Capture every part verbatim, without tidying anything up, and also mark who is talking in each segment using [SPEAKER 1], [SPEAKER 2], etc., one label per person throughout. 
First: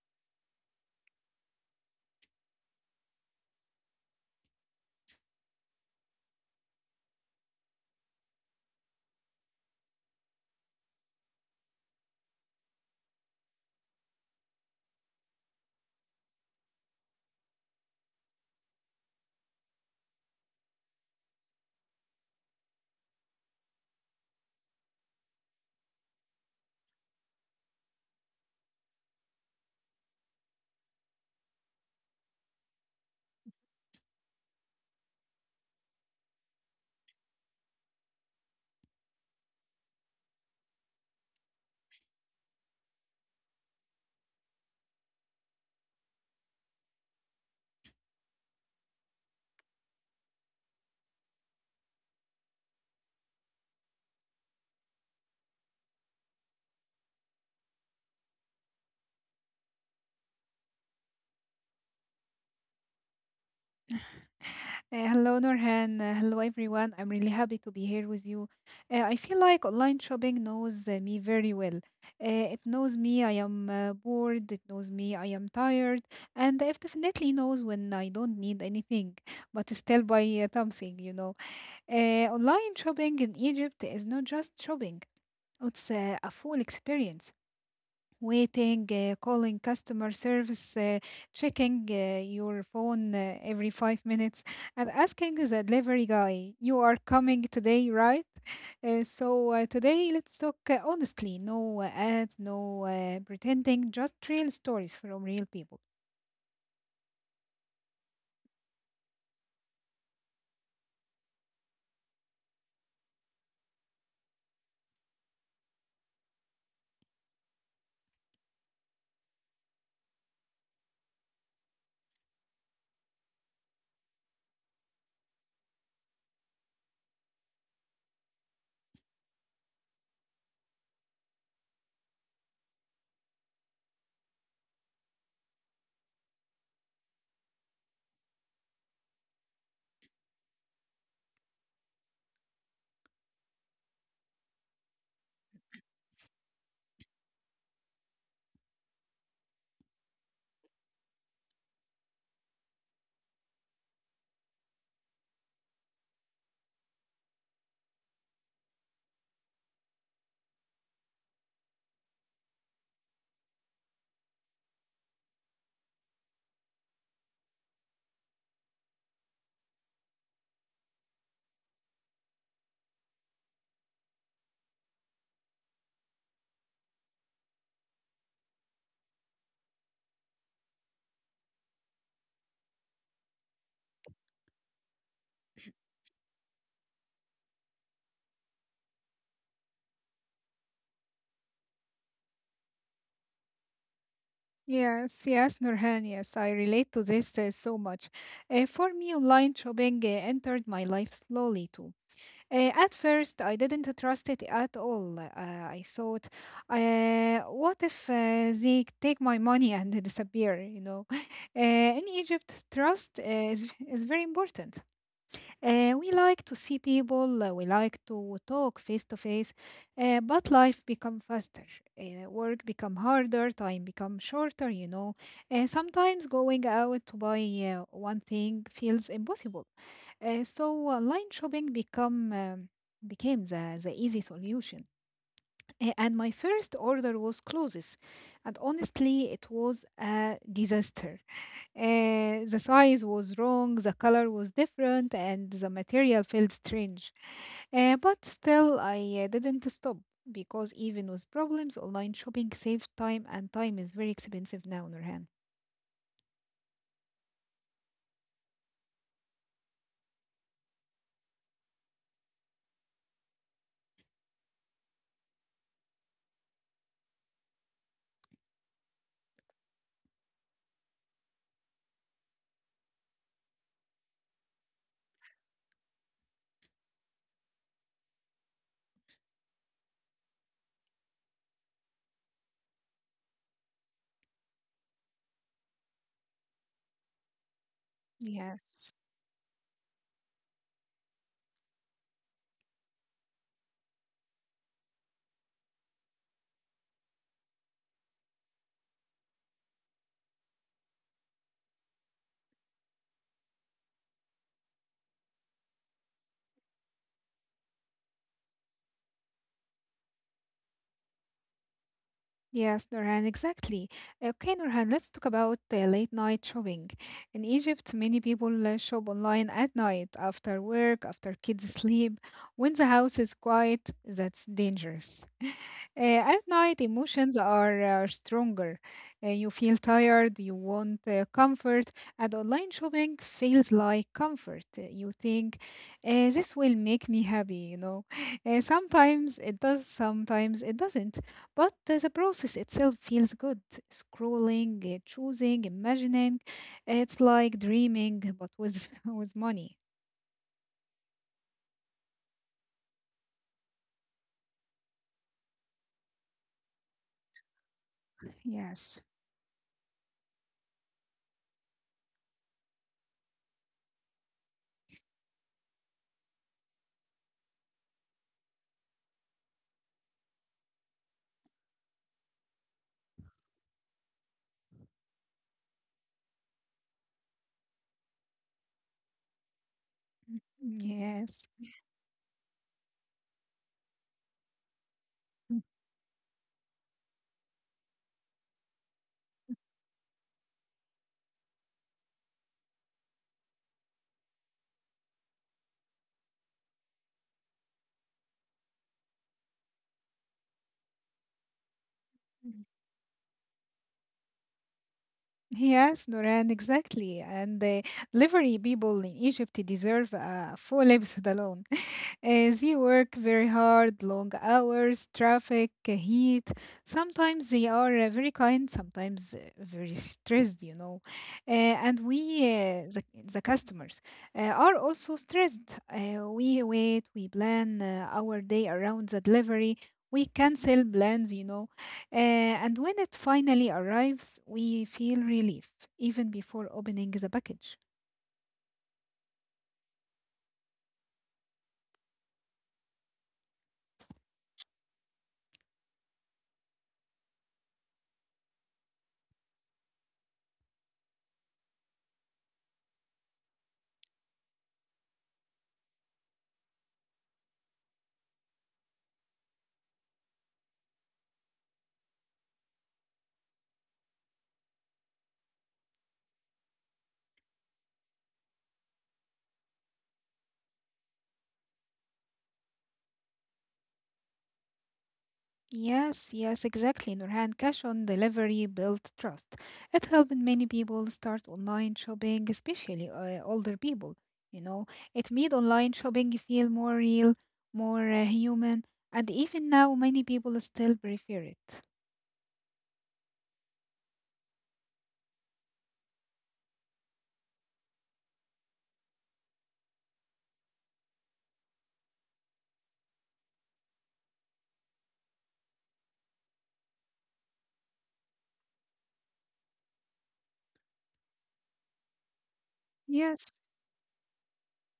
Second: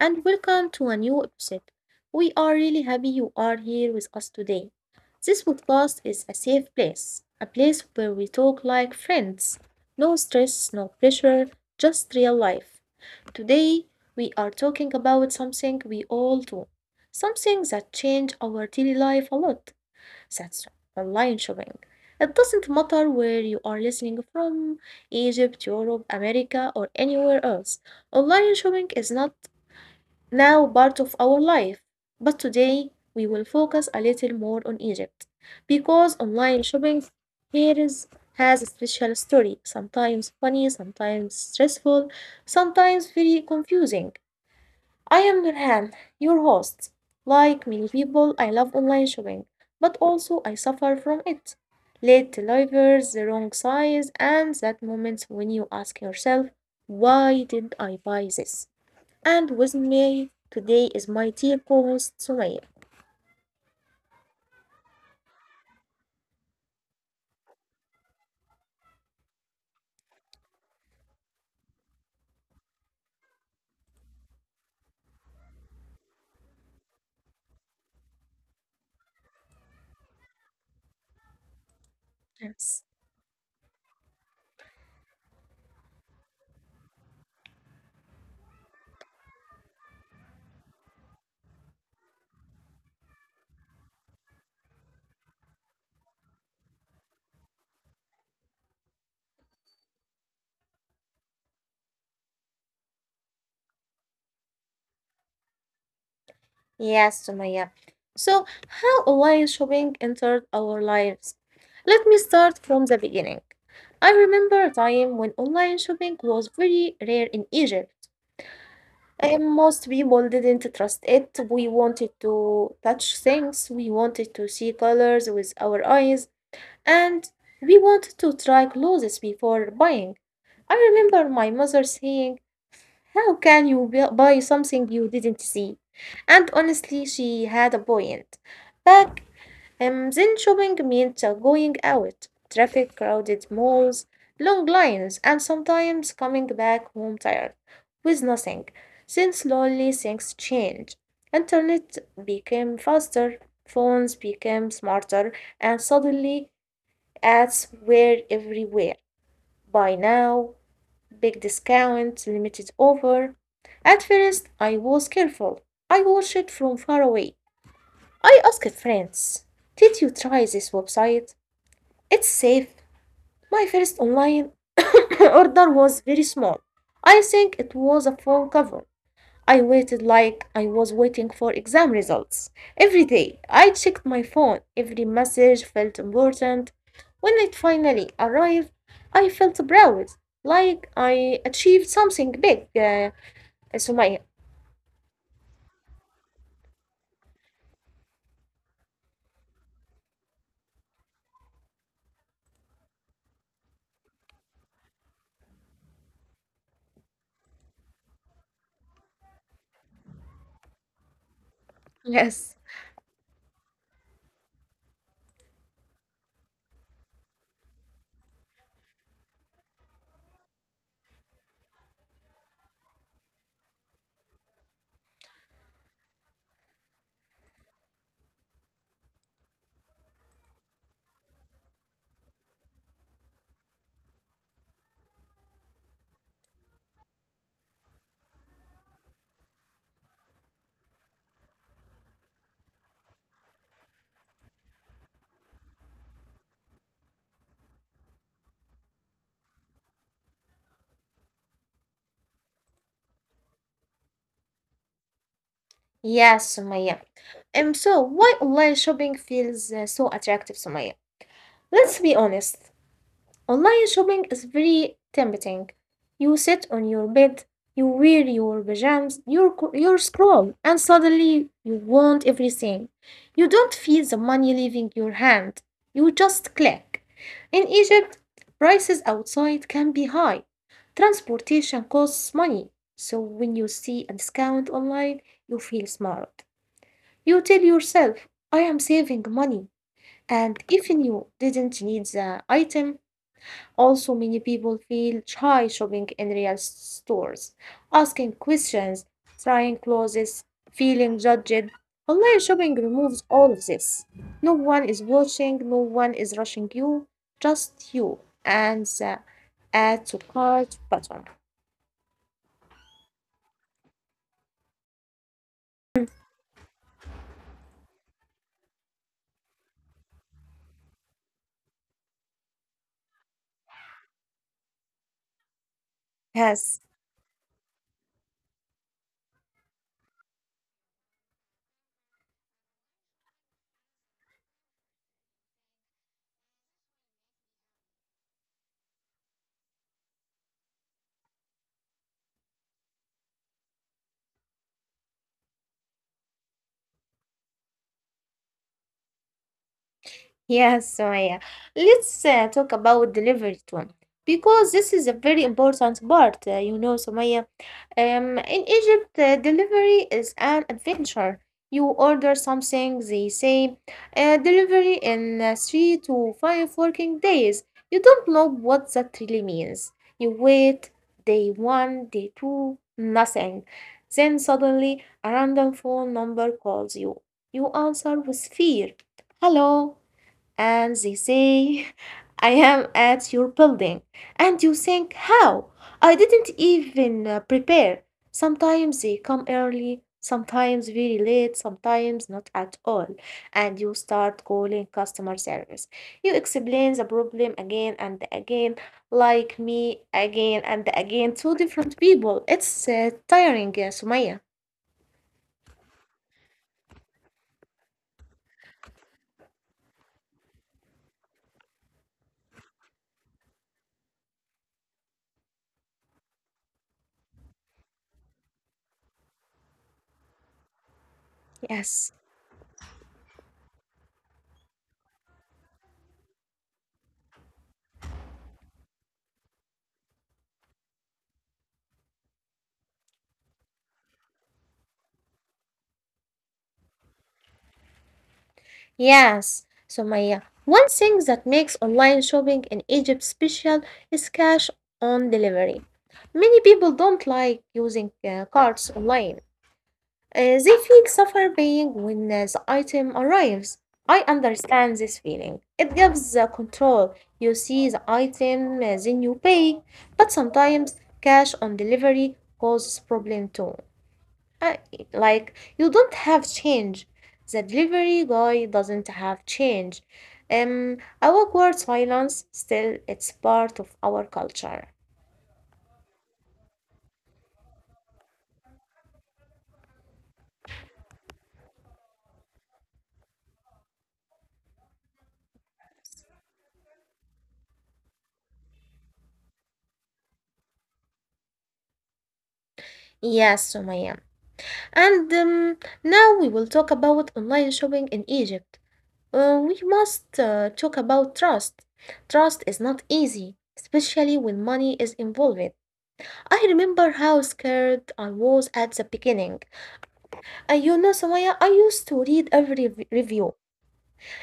[SPEAKER 1] and welcome to a new episode. We are really happy you are here with us today. This podcast is a safe place, a place where we talk like friends. No stress, no pressure, just real life. Today, we are talking about something we all do, something that changes our daily life a lot. That's online shopping. It doesn't matter where you are listening from, Egypt, Europe, America, or anywhere else. Online shopping is not now part of our life, but today we will focus a little more on Egypt because online shopping here is has a special story, sometimes funny, sometimes stressful, sometimes very confusing. I am Nurhan, your host. Like many people, I love online shopping, but also I suffer from it. Late deliveries, the wrong size, and that moment when you ask yourself, why did I buy this? And with me today is my dear co host Sumaya.
[SPEAKER 2] Uh, hello, Norhan. Uh, hello, everyone. I'm really happy to be here with you. Uh, I feel like online shopping knows uh, me very well. Uh, it knows me. I am uh, bored. It knows me. I am tired. And it definitely knows when I don't need anything, but still buy uh, something, you know. Uh, online shopping
[SPEAKER 1] Yes.
[SPEAKER 2] in Egypt is not just shopping, it's uh, a full experience waiting, uh, calling customer service, uh, checking uh, your phone uh, every five minutes, and asking the delivery guy, you are coming today, right? Uh, so, uh, today let's talk uh, honestly, no uh, ads, no uh, pretending, just real stories from real people.
[SPEAKER 1] Yes, Sumaya. So, how online shopping entered our lives? Let me start from the beginning. I remember a time when online shopping was very rare in Egypt. And most people didn't trust it. We wanted to touch things, we wanted to see colors with our eyes, and we wanted to try clothes before buying. I remember my mother saying, how can you bu- buy something you didn't see? And honestly, she had a point. But um, Then shopping meant uh, going out, traffic, crowded malls, long lines, and sometimes coming back home tired with nothing. Then slowly things changed. Internet became faster, phones became smarter, and suddenly ads were everywhere. Buy now, big discount, limited offer. At first, I was careful. I watched it from far away. I asked friends, did you try this website? It's safe. My first online order was very small. I think it was a phone cover. I waited like I was waiting for exam results. Every day I checked my phone. Every message felt important. When it finally arrived, I felt proud, like I achieved something big. Uh, Sumaya.
[SPEAKER 2] Yes, yes, Nurhan, yes, I relate to this uh, so much. Uh, for me, online shopping uh, entered my life slowly too. Uh, at first, I didn't trust it at all. Uh, I thought, uh, what if uh, they take my money and disappear? You know, uh, in Egypt,
[SPEAKER 1] Yes.
[SPEAKER 2] trust is, is very important. Uh, we like to see people, uh, we like to talk face to face, uh, but life become faster, uh, work become harder, time become shorter, you know. Uh, sometimes going out to buy uh, one thing feels impossible. Uh, so online shopping become um, became the, the easy solution. Uh, and my first order was clothes, and honestly, it was a disaster. Uh, the size was wrong, the color was different, and the material felt strange. Uh, but still, I uh, didn't stop because even with problems, online shopping saved time, and time is very expensive now, Nurhan.
[SPEAKER 1] Yes, Sumaya. Um, so why online shopping feels uh, so attractive, Sumaya? Let's be honest. Online shopping is very tempting. You sit on your bed, you wear your pajamas, you co- you scroll, and suddenly you want everything. You don't feel the money leaving your hand. You just click. In Egypt, prices outside can be high. Transportation costs money. So when you see a discount online, you feel smart. You tell yourself,
[SPEAKER 2] Yes.
[SPEAKER 1] I am saving money. And even you didn't need the item. Also, many people feel shy shopping in real stores, asking questions, trying clothes, feeling judged. Online shopping removes all of this. No one is watching, no one is rushing you, just you and the add to cart button.
[SPEAKER 2] Yes, Nurhan, exactly. Okay, Nurhan, let's talk about uh, late night shopping. In Egypt, many people uh, shop online at night, after work, after kids sleep. When the house is quiet, that's dangerous. Uh, at night,
[SPEAKER 1] Yes.
[SPEAKER 2] emotions are uh, stronger. Uh, you feel tired, you want uh, comfort, and online shopping feels like comfort. Uh, You think, uh, this will make me happy, you know. Uh, sometimes it does, sometimes it doesn't. But uh, the process itself feels good. Scrolling, uh, choosing, imagining. It's like dreaming, but with, with money.
[SPEAKER 1] Yes, Sumaya. Let's uh, talk about delivery leverage one because this is a very important part, uh, you know, Sumaya. Um, in
[SPEAKER 2] Yes.
[SPEAKER 1] Egypt, uh, delivery is an adventure. You order something, they say, uh, delivery in uh, three to five working days. You don't know what that really means. You wait day one, day two, nothing. Then suddenly, a random phone number calls you. You answer with fear. Hello, and
[SPEAKER 2] Yes.
[SPEAKER 1] they say, I am at your building. And you think, how? I didn't even uh, prepare. Sometimes they come early, sometimes very late, sometimes not at all. And you start calling customer service. You explain the problem again and again, like me again and again to different
[SPEAKER 2] Mm-hmm.
[SPEAKER 1] people. It's uh, tiring, uh, Sumaya.
[SPEAKER 2] Yes, Noran, exactly. And the delivery people in Egypt deserve a full episode alone. Uh, they work very hard, long hours, traffic, uh, heat. Sometimes they are uh, very kind, sometimes uh, very stressed, you know. Uh, and we,
[SPEAKER 1] Yes.
[SPEAKER 2] uh, the, the customers, uh, are also stressed. Uh, we wait, we plan uh, our day around the delivery. We cancel plans, you know. Uh, and when it finally arrives, we feel relief even before opening the package.
[SPEAKER 1] Yes, Sumaya. One thing that makes online shopping in Egypt special is cash on delivery. Many people don't like using uh, cards online. Uh, they feel suffer paying when uh, the item arrives. I understand this feeling. It gives the control. You see the item, uh, then you pay. But sometimes cash on delivery causes problem too. Uh, like you don't have change. The delivery guy doesn't have change. Um, awkward silence. Still, it's part of our culture.
[SPEAKER 2] Yes, yes, exactly. Nurhan, cash on delivery built trust. It helped many people start online shopping, especially uh, older people. You know, it made online shopping feel more real, more uh, human, and even now, many people still prefer it.
[SPEAKER 1] Yes, Sumaya. And um, Now we will talk about online shopping in Egypt. Uh, we must uh, talk about trust. Trust is not easy, especially when money is involved. I remember how scared I was at the beginning. Uh, you know, Sumaya, I used to read
[SPEAKER 2] Yes,
[SPEAKER 1] every re- review,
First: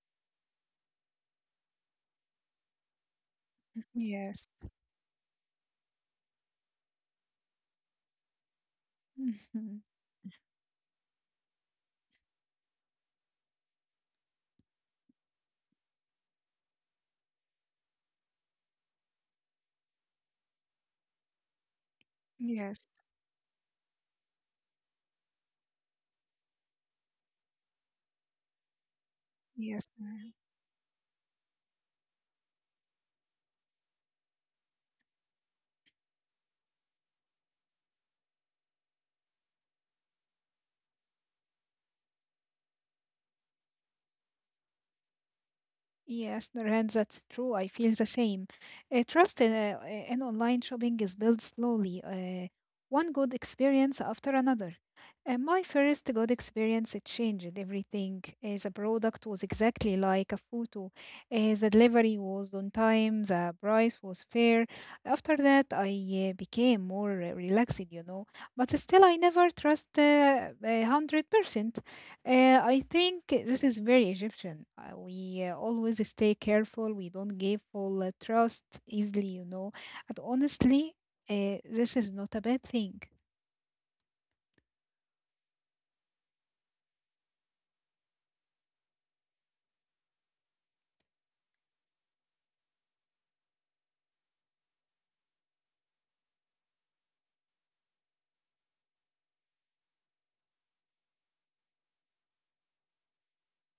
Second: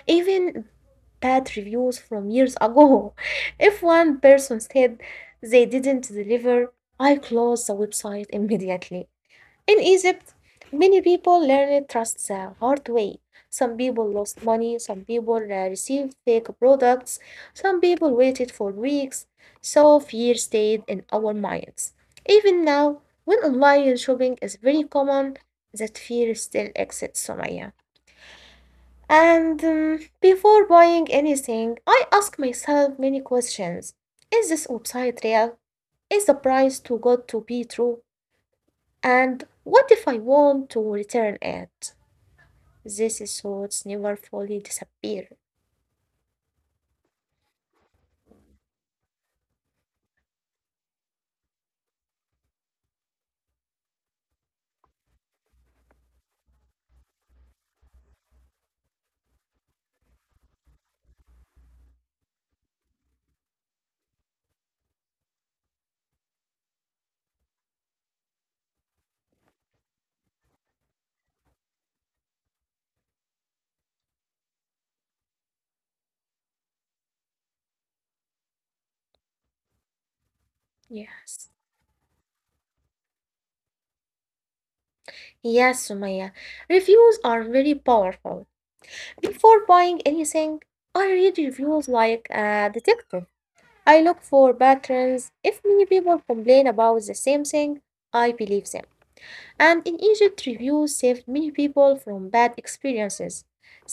[SPEAKER 1] even bad reviews from years ago. If one
[SPEAKER 2] yes,
[SPEAKER 1] person said they didn't deliver, I closed the website immediately. In Egypt, many people learned trust the hard way. Some people lost money, some people uh, received fake products, some people waited for weeks, so fear stayed in our minds. Even now,
[SPEAKER 2] yes,
[SPEAKER 1] when online shopping is very common, that fear still exists, Sumaya. And um,
[SPEAKER 2] yes.
[SPEAKER 1] Before buying anything, I ask myself many questions. Is this website real? Is the price too good to be true? And what if I want to return it? These thoughts never fully disappear.
[SPEAKER 2] Yes, Nurhan, that's true. I feel the same. Uh, trust in, uh, uh, in online shopping is built slowly, uh, one good experience after another. Uh, my first good experience, it changed everything. Uh, the product was exactly like a photo. Uh, the delivery was on time. The price was fair. After that, I uh, became more uh, relaxed, you know. But still, I never trust uh, a hundred percent. Uh, I think this is very Egyptian. Uh, we uh, always stay careful. We don't give full uh, trust easily, you know. And honestly,
[SPEAKER 1] Yes.
[SPEAKER 2] uh, this is not a bad thing.
[SPEAKER 1] Yes, Sumaya. Reviews are very powerful. Before buying anything, I read reviews like a detective. I look for patterns. If many people complain about the same thing, I believe them. And in Egypt, reviews saved many people from bad experiences.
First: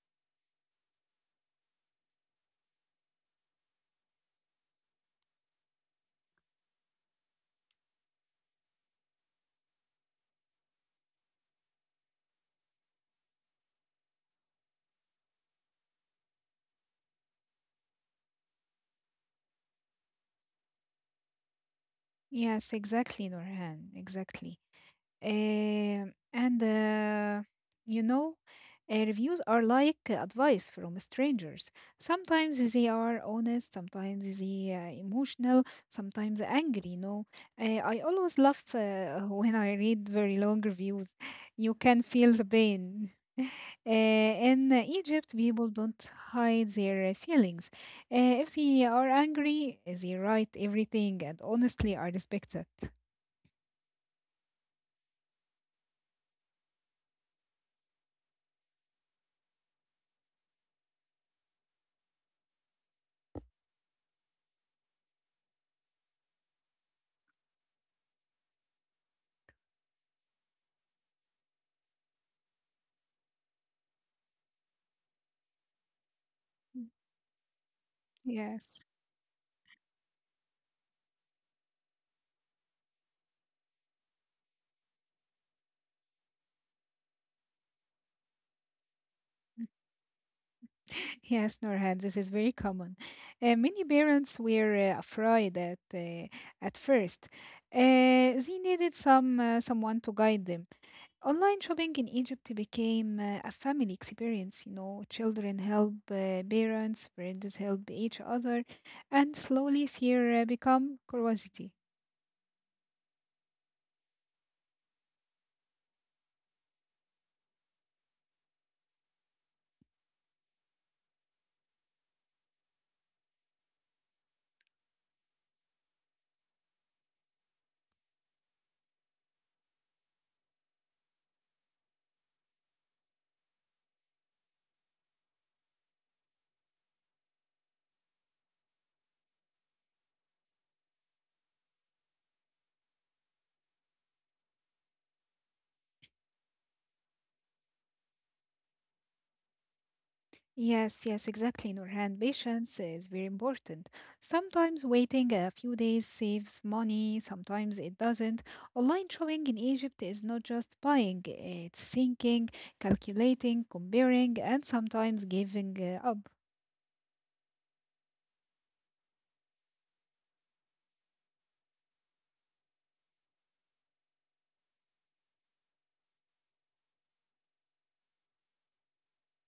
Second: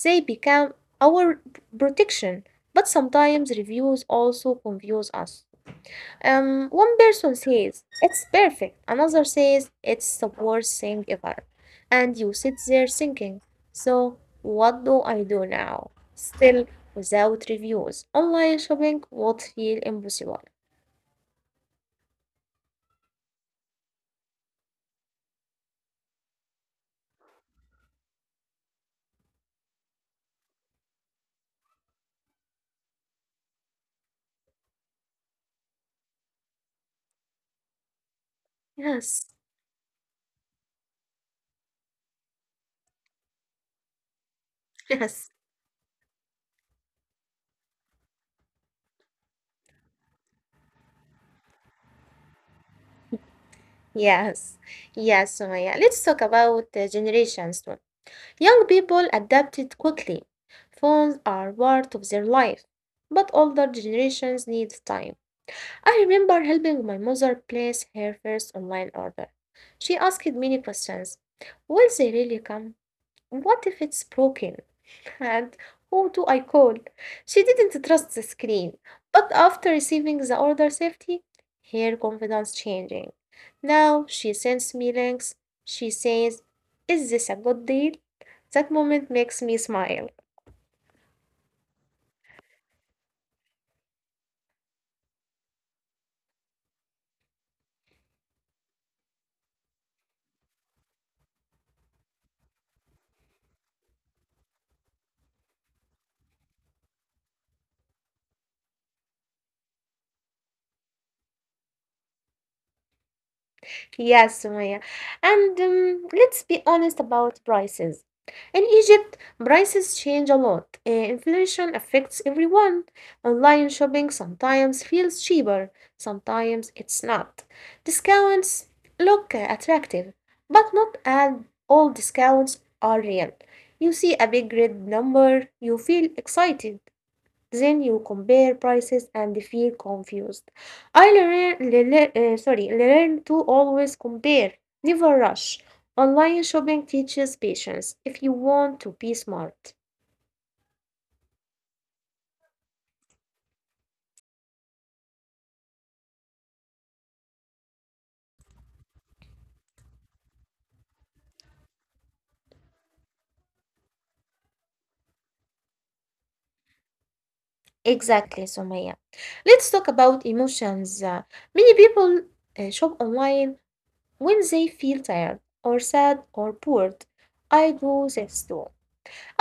[SPEAKER 1] They became our protection, but sometimes reviews also confuse us. Um, one person says it's perfect, another says it's the worst thing ever, and you sit there thinking, so what do I do now? Still, without reviews, online shopping would feel impossible.
[SPEAKER 2] Yes, exactly, Norhan. Exactly. Um, and uh, you know, uh, reviews are like advice from strangers. Sometimes they are honest, sometimes they are emotional, sometimes angry. You know, uh, I always laugh uh,
[SPEAKER 1] Yes,
[SPEAKER 2] when I read very long reviews. You can feel the pain. Uh, in uh,
[SPEAKER 1] yes.
[SPEAKER 2] Egypt, people don't hide their uh, feelings. Uh, if they are angry, they write everything, and honestly, I respect that.
[SPEAKER 1] Yes, yes, Sumaya. Let's talk about the generations too. Young people adapted quickly. Phones are part of their life, but older generations need time. I remember helping my mother place her first online order. She asked many questions. Will they really come? What if it's broken? And who do I call?
[SPEAKER 2] Mm.
[SPEAKER 1] She didn't trust the screen.
[SPEAKER 2] Yes.
[SPEAKER 1] But after receiving the order safety, her confidence changing. Now she sends me links. She says, is this a good deal? That moment makes me smile.
[SPEAKER 2] Yes, Norhan, this is very common. Uh, many parents were uh, afraid at uh, at first. Uh, they needed some uh, someone to guide them. Online shopping in Egypt became uh, a family experience. You know, children help uh, parents, parents help each other, and slowly fear uh, become curiosity.
[SPEAKER 1] Yes, Sumaya. And um, Let's be honest about prices. In Egypt, prices change a lot. Uh, inflation affects everyone. Online shopping sometimes feels cheaper, sometimes it's not. Discounts look uh, attractive, but not at all discounts are real. You see a big red number, you feel excited. Then you compare prices and feel confused. I learn, le- le- uh, sorry, Learn to always compare, never rush. Online shopping teaches patience if you want to be smart.
[SPEAKER 2] Yes, yes, exactly, Nurhan. Patience is very important. Sometimes waiting a few days saves money, sometimes it doesn't. Online shopping in Egypt is not just buying, it's thinking, calculating, comparing, and sometimes giving uh, up.
[SPEAKER 1] Exactly, Sumaya. Let's talk about emotions. Uh, Many people uh, shop online when they feel tired or sad or bored. I do this too.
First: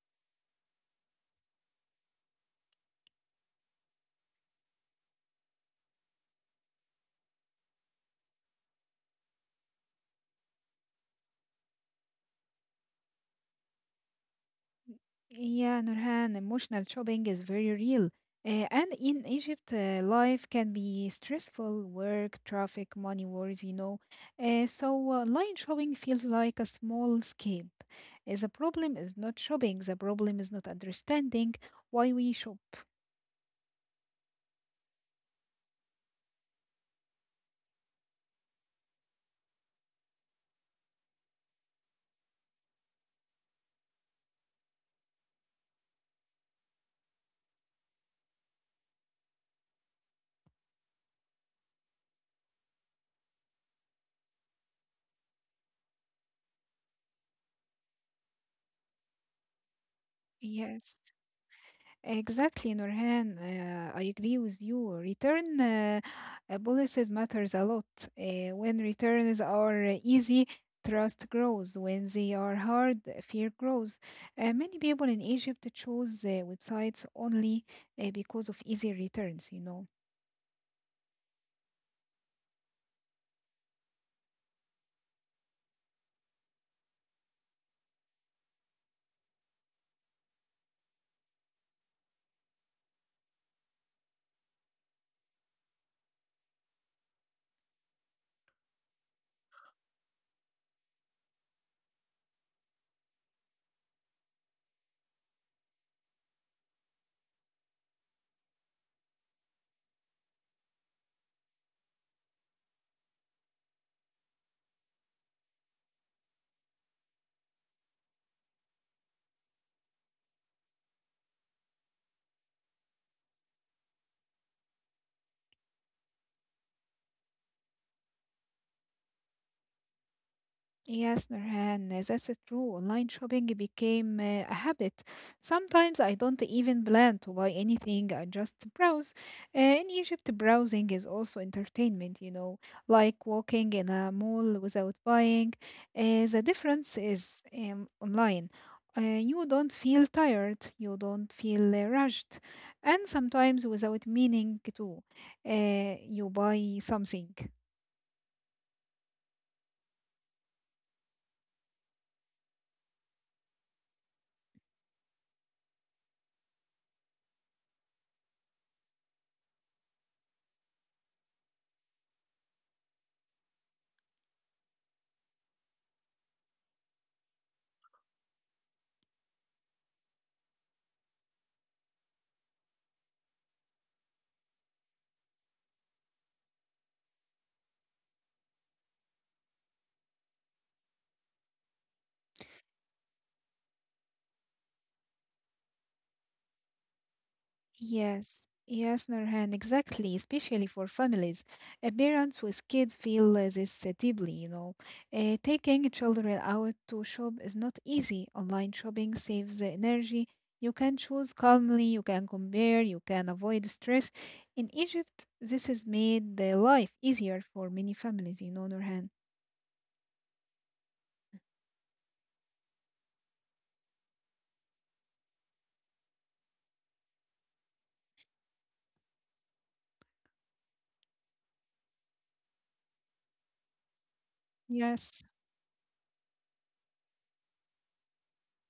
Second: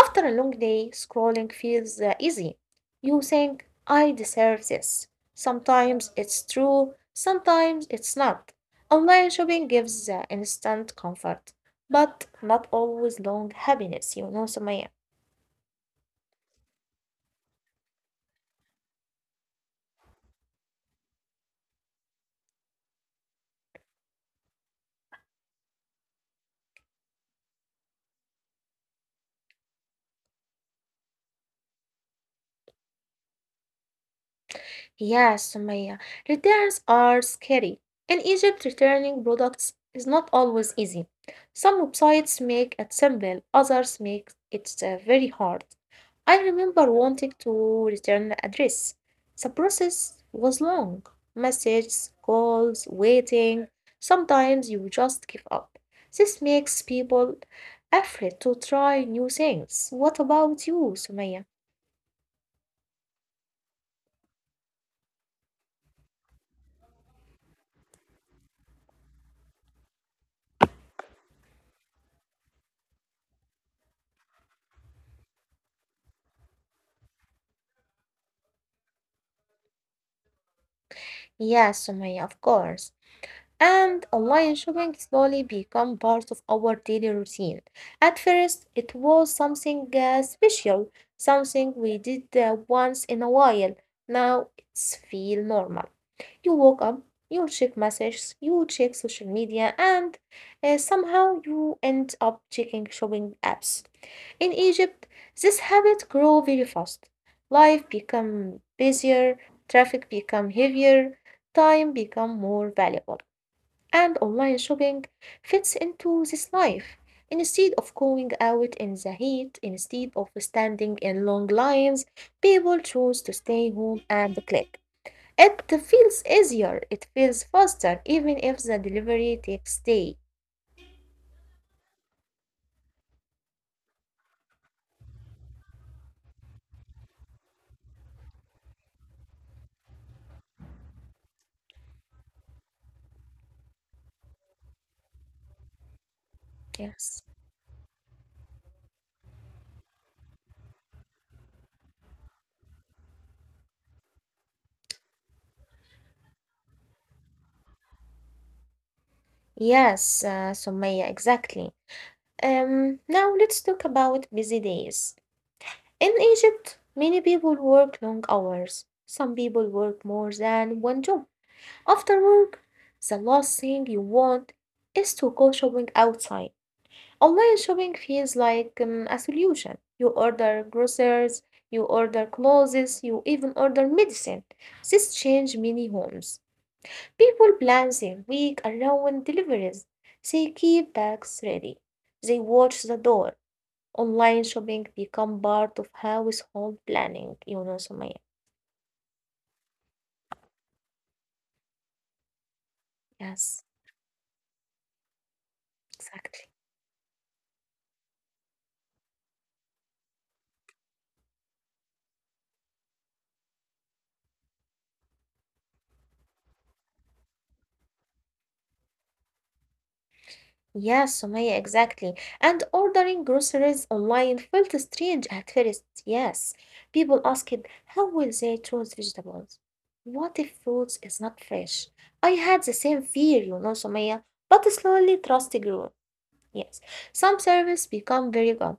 [SPEAKER 1] After a long day, scrolling feels uh, easy. You think, I deserve this. Sometimes it's true, sometimes it's not. Online shopping gives uh, instant comfort, but not always long happiness, you know, Sumaya.
[SPEAKER 2] Yeah, Nurhan, emotional shopping is very real. Uh, and in Egypt, uh, life can be stressful, work, traffic, money worries, you know. Uh, so, uh, line shopping feels like a small escape. Uh, the problem is not shopping, the problem is not understanding why we shop.
[SPEAKER 1] Yes, Sumaya, returns are scary. In Egypt, returning products is not always easy. Some websites make it simple, others make it uh, very hard. I remember wanting to return a dress. The process was long. Messages, calls, waiting. Sometimes you just give up. This makes people afraid to try new things. What about you,
[SPEAKER 2] Yes.
[SPEAKER 1] Sumaya?
[SPEAKER 2] Exactly, Nurhan. Uh, I agree with you. Return uh, uh, policies matters a lot. Uh, when returns are uh, easy, trust grows. When they are hard, fear grows. Uh, many people in Egypt choose uh, websites only uh, because of easy returns, you know.
[SPEAKER 1] Yes, Sumaya, of course. And online shopping slowly became part of our daily routine. At first, it was something uh, special, something we did uh, once in a while. Now it's feel normal. You woke up, you check messages, you check social media, and uh, somehow you end up checking shopping apps. In Egypt, this habit grew very fast. Life became busier, traffic became heavier, time become more valuable. And online shopping fits into this life. Instead of going out in the heat, instead of standing in long lines, people choose to stay home and click. It feels easier, it feels faster, even if the delivery takes day.
[SPEAKER 2] Yes, Nurhan, uh, that's true. Online shopping became uh, a habit. Sometimes I don't even plan to buy anything, I just browse. Uh, in Egypt, browsing is also entertainment, you know, like walking in a mall without buying. Uh, the difference
[SPEAKER 1] Yes.
[SPEAKER 2] is um, online. Uh, you don't feel tired, you don't feel uh, rushed, and sometimes without meaning too. Uh, you buy something.
[SPEAKER 1] Yes, uh, Sumaya, exactly. Um, now let's talk about busy days. In Egypt, many people work long hours. Some people work more than one job. After work, the last thing you want is to go shopping outside. Online shopping feels like um, a solution. You order groceries, you order clothes, you even order medicine. This changed many homes. People plan their week around deliveries. They keep bags ready. They watch the door. Online shopping become part of household planning, you know, Sumaya.
[SPEAKER 2] Yes, yes, Nurhan, exactly, especially for families. Uh, parents with kids feel uh,
[SPEAKER 1] Yes,
[SPEAKER 2] this uh, deeply, you know. Uh, taking children
[SPEAKER 1] exactly.
[SPEAKER 2] out to shop is not easy. Online shopping saves the energy. You can choose calmly, you can compare, you can avoid stress. In Egypt, this has made the life easier for many families, you know, Nurhan.
[SPEAKER 1] Yeah, Sumaya, exactly. And ordering groceries online felt strange at first, yes. People asked, how will they choose vegetables? What if fruits is not fresh? I had the same fear, you know, Sumaya, but slowly
[SPEAKER 2] Yes,
[SPEAKER 1] trust grew. Yes. Some service become very good.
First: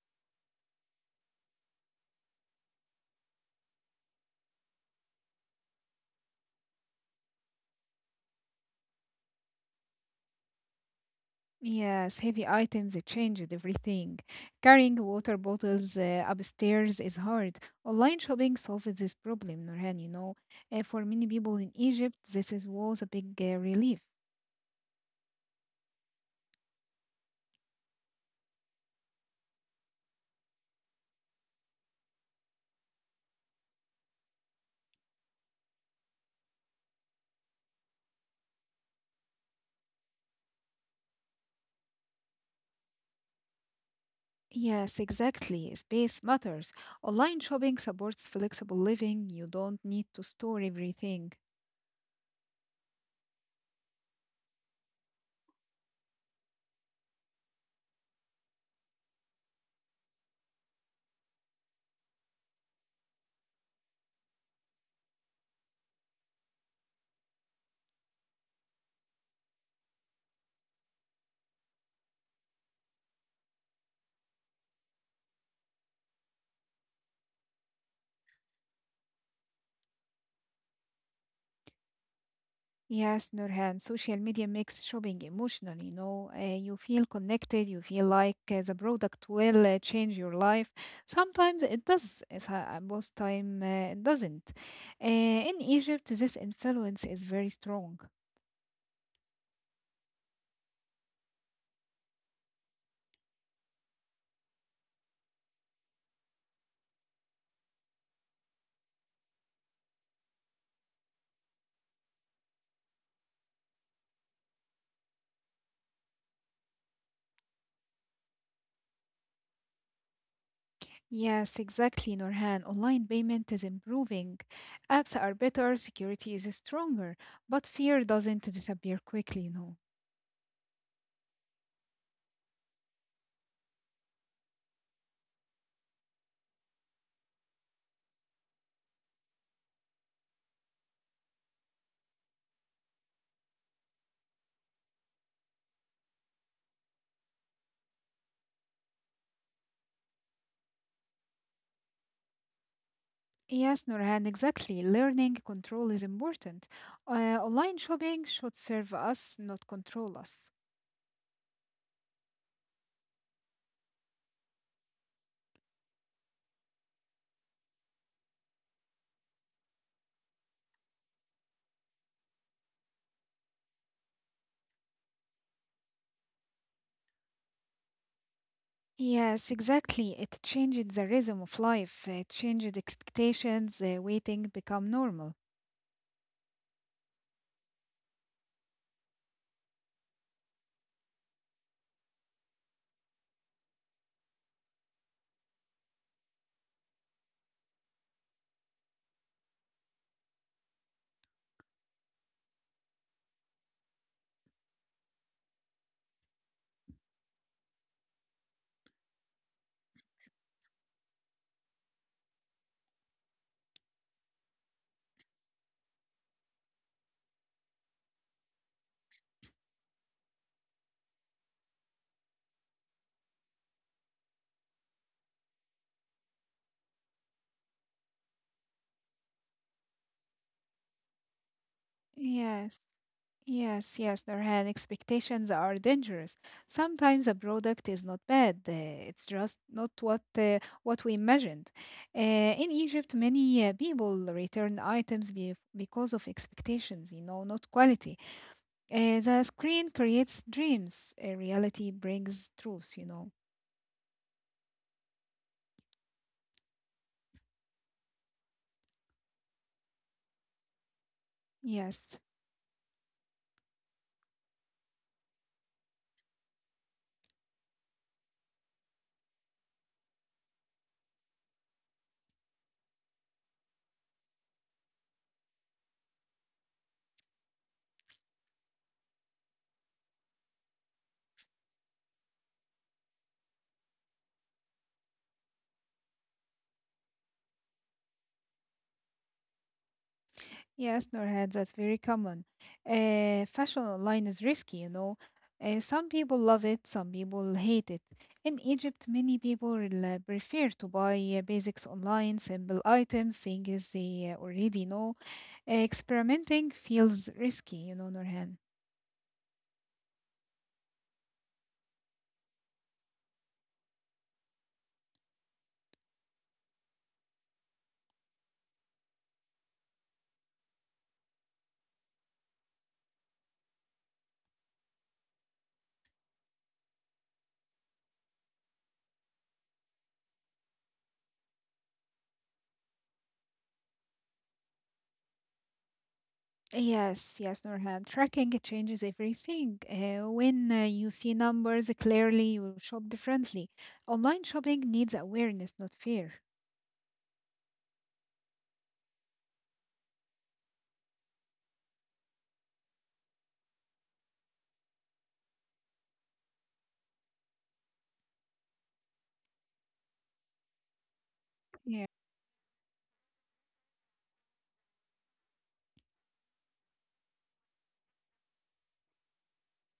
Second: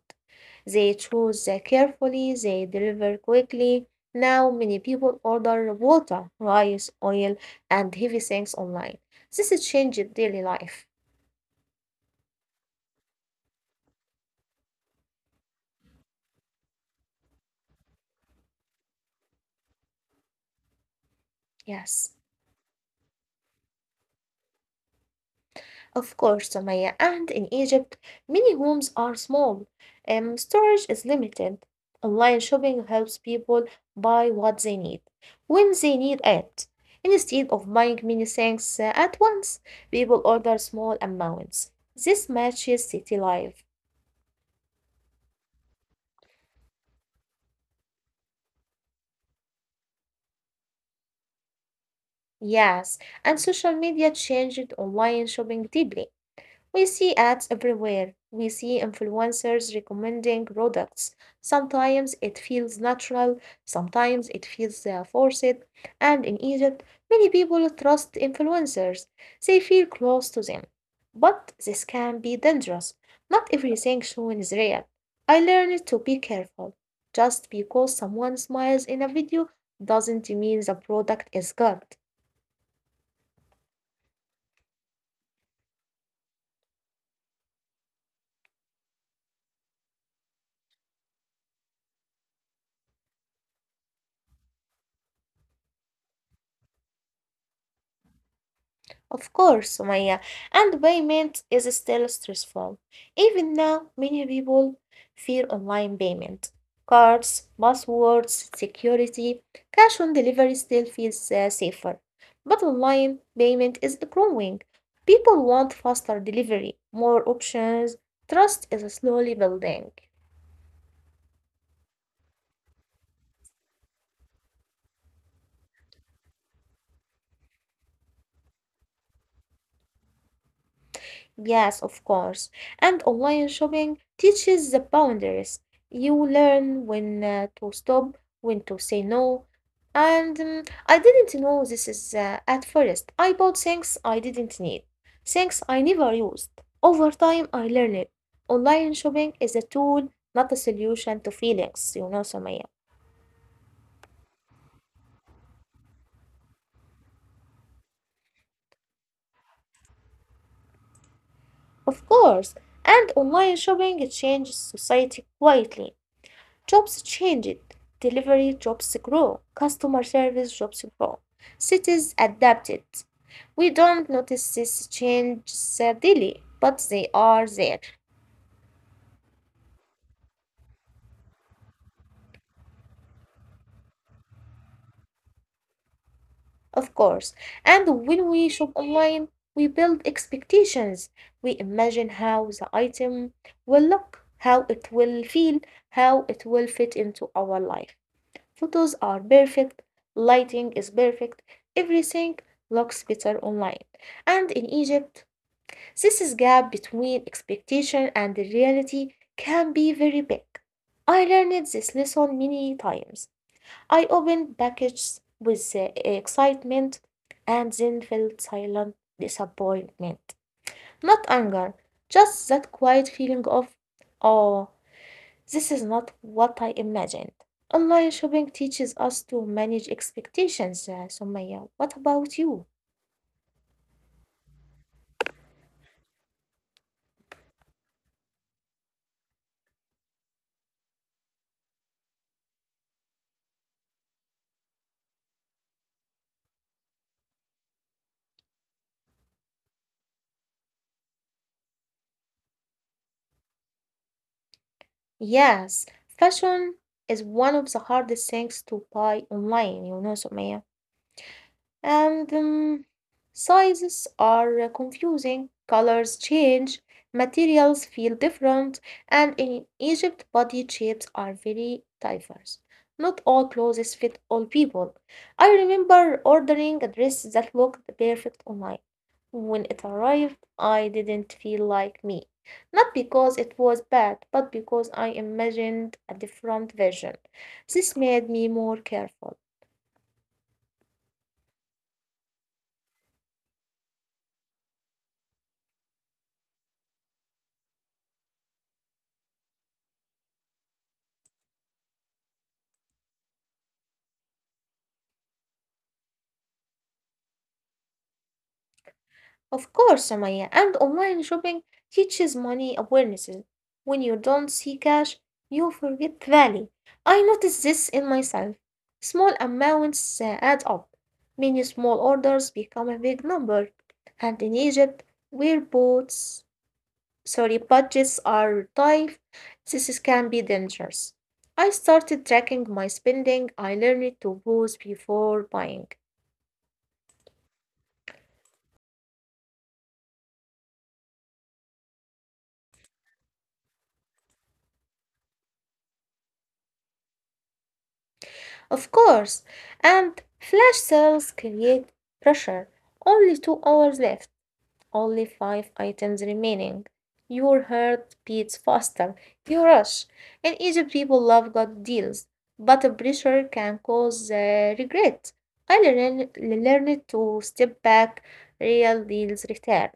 [SPEAKER 1] They choose uh, carefully, they deliver quickly. Now many people order water, rice, oil, and heavy things online. This has changed daily life.
[SPEAKER 2] yes, heavy items it changed everything. Carrying water bottles uh, upstairs is hard. Online shopping solved this problem, Nurhan, you know. Uh, for many people in
[SPEAKER 1] Yes.
[SPEAKER 2] Egypt, this is, was a big uh, relief.
[SPEAKER 1] Of course, Sumaya. And in Egypt, many homes are small, um, storage is limited. Online shopping helps people buy what they need when they need it. Instead of buying many things uh, at once, people order small amounts. This matches city life.
[SPEAKER 2] Yes, exactly. Space matters. Online shopping supports flexible living. You don't need to store everything.
[SPEAKER 1] Yes, and social media changed online shopping deeply. We see ads everywhere. We see influencers recommending products. Sometimes it feels natural, sometimes it feels uh, forced. And in Egypt, many people trust influencers, they feel close to them. But this can be dangerous. Not everything shown is real. I learned to be careful. Just because someone smiles in a video doesn't mean the product is good.
[SPEAKER 2] Yes, Nurhan, social media makes shopping emotional, you know. Uh, you feel connected, you feel like uh, the product will uh, change your life. Sometimes it does, it's, uh, most time uh, it doesn't. Uh, in Egypt, this influence is very strong.
[SPEAKER 1] Of course, Sumaya, and payment is still stressful. Even now, many people fear online payment. Cards, passwords, security, cash on delivery still feels uh, safer. But online payment is growing. People want faster delivery, more options, trust is slowly building.
[SPEAKER 2] Yes, exactly, Norhan. Online payment is improving. Apps are better, security is stronger, but fear doesn't disappear quickly, you know.
[SPEAKER 1] Yes, of course. And online shopping teaches the boundaries. You learn when uh, to stop, when to say no. And um, I didn't know this is uh, at first. I bought things I didn't need, things I never used. Over time, I learned it. Online shopping is a tool, not a solution to feelings, you know, Samaya.
[SPEAKER 2] Yes, Norhan, exactly. Learning control is important. Uh, online shopping should serve us, not control us.
[SPEAKER 1] Of course. And online shopping changes society quietly. Jobs changed, delivery jobs grow, customer service jobs grow, cities adapted. We don't notice these changes uh, daily, but they are there,
[SPEAKER 2] Yes, exactly. It changed the rhythm of life, it changed expectations, uh, waiting become normal.
[SPEAKER 1] of course. And when we shop online, we build expectations. We imagine how the item will look, how it will feel, how it will fit into our life. Photos are perfect, lighting is perfect, everything looks better online. And in Egypt, This gap between expectation and the reality can be very big. I learned this lesson many times. I opened packages with uh, excitement and then felt silent disappointment. Not anger, just that quiet feeling of, oh, this is not what I imagined. Online shopping teaches us to manage expectations, uh, Sumaya. What about you?
[SPEAKER 2] Yes. Yes, yes, Nurhan, expectations are dangerous. Sometimes a product is not bad, uh, it's just not what uh, what we imagined. Uh, in Egypt, many uh, people return items be- because of expectations, you know, not quality. Uh, the screen creates dreams, uh, reality brings truth, you know.
[SPEAKER 1] Yes, fashion is one of the hardest things to buy online, you know, Sumaya.
[SPEAKER 2] Yes.
[SPEAKER 1] And um, sizes are uh, confusing, colors change, materials feel different, and in Egypt, body shapes are very diverse. Not all clothes fit all people. I remember ordering a dress that looked perfect online. When it arrived, I didn't feel like me. Not because it was bad, but because I imagined a different version. This made me more careful.
[SPEAKER 2] Yes, Nurhan, that's very common. Uh, fashion online is risky, you know. Uh, some people love it, some people hate it. In Egypt, many people rel- prefer to buy uh, basics online, simple items, things they uh, already know. Eh, Experimenting feels risky, you know, Nurhan.
[SPEAKER 1] Of course, Samaya, and online shopping teaches money awarenesses. When you don't see cash, you forget value. I noticed this in myself. Small amounts uh, add up. Many small orders become a big number. And in Egypt, where boats, sorry, budgets are tight, this is- can be dangerous. I started tracking my spending. I learned to pause before buying.
[SPEAKER 2] Yes, yes, Nurhan. Tracking changes everything. Uh, when uh, you see numbers clearly, you shop differently. Online shopping needs awareness, not fear.
[SPEAKER 1] Of course, and flash sales create pressure. Only two hours left, only five items remaining. Your heart beats faster, you rush. In Egypt, people love good
[SPEAKER 2] Yeah.
[SPEAKER 1] deals, but the pressure can cause uh, regret. I learn, learned to step back, real deals return.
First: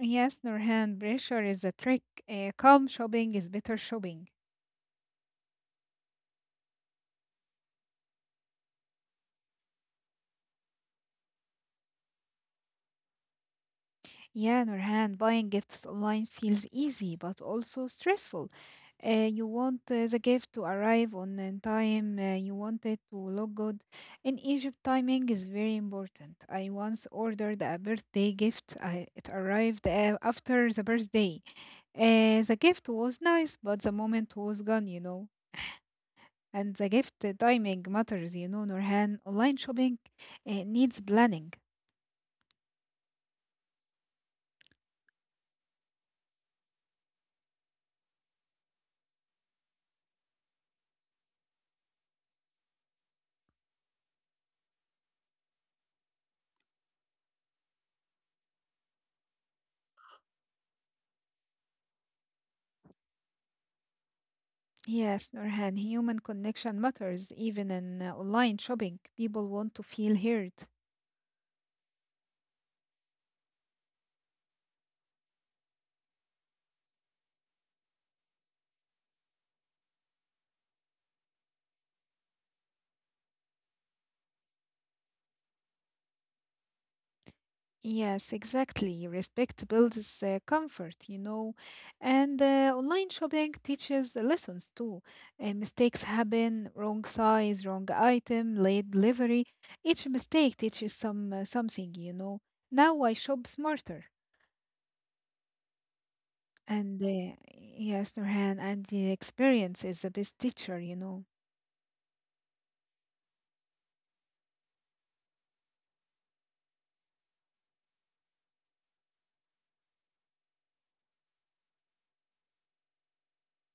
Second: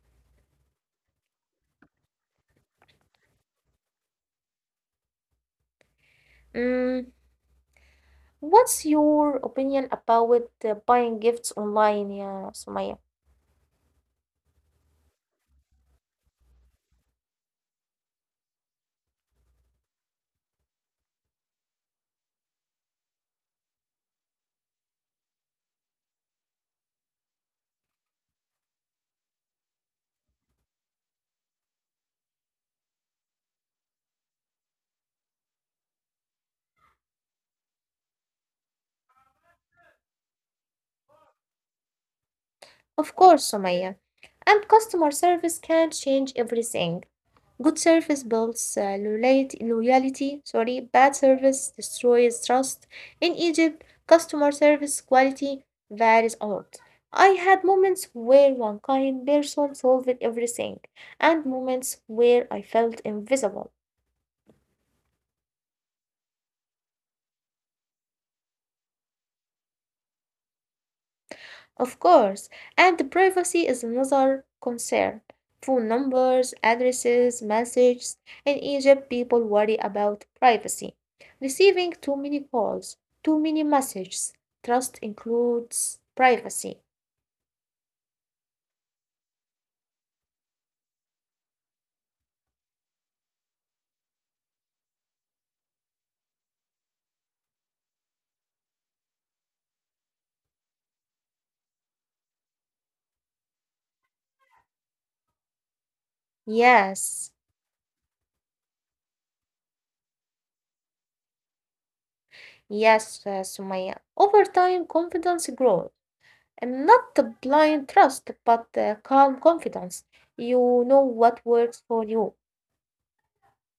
[SPEAKER 2] Yes, Nurhan, pressure is a trick. Uh, calm shopping is better shopping.
[SPEAKER 1] Mm, what's your opinion about uh, buying gifts online, yeah, Sumaya?
[SPEAKER 2] Yeah, Nurhan, buying gifts online feels easy but also stressful. Uh, you want uh, the gift to arrive on uh, time, uh, you want it to look good. In Egypt, timing is very important. I once ordered a birthday gift, I, it arrived uh, after the birthday. Uh, the gift was nice, but the moment was gone, you know. And the gift timing matters, you know, Nurhan. Online shopping uh, needs planning.
[SPEAKER 1] Of course, Sumaya. And customer service can change everything. Good service builds uh, loyalty, loyalty, sorry, bad service destroys trust. In Egypt, customer service quality varies a lot. I had moments where one kind person solved everything, and moments where I felt invisible.
[SPEAKER 2] Yes, Nurhan, human connection matters even in uh, online shopping. People want to feel heard.
[SPEAKER 1] Of course, and privacy is another concern. Phone numbers, addresses, messages. In Egypt, people worry about privacy. Receiving too many calls, too many messages. Trust includes privacy.
[SPEAKER 2] Yes, exactly. Respect builds uh, comfort, you know. And uh, online shopping teaches lessons too. Uh, mistakes happen, wrong size, wrong item, late delivery. Each mistake teaches some uh, something, you know. Now I shop smarter. And
[SPEAKER 1] Yes,
[SPEAKER 2] uh, yes, Nurhan, and the experience is the best teacher, you know.
[SPEAKER 1] yes, uh, Sumaya. Over time, confidence grows. And not the blind trust, but the calm confidence. You know what works for you.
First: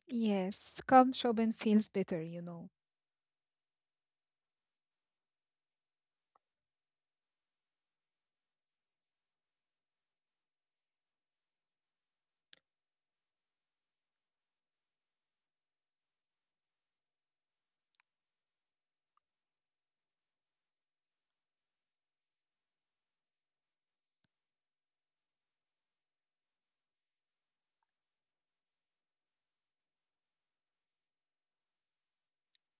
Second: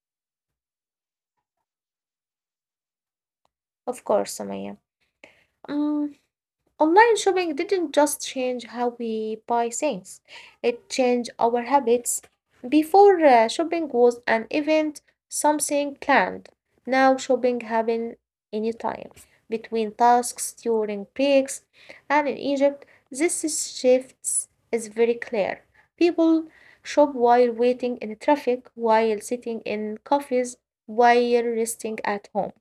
[SPEAKER 2] Yes, calm shopping feels better, you know.
[SPEAKER 1] Of course, Sumaya. Mm, Online shopping didn't just change how we buy things, it changed our habits. Before, uh, shopping was an event, something planned. Now, shopping happens anytime, between tasks, during breaks, and in Egypt, this is shifts is very clear. People shop while waiting in traffic, while sitting in cafes, while resting at home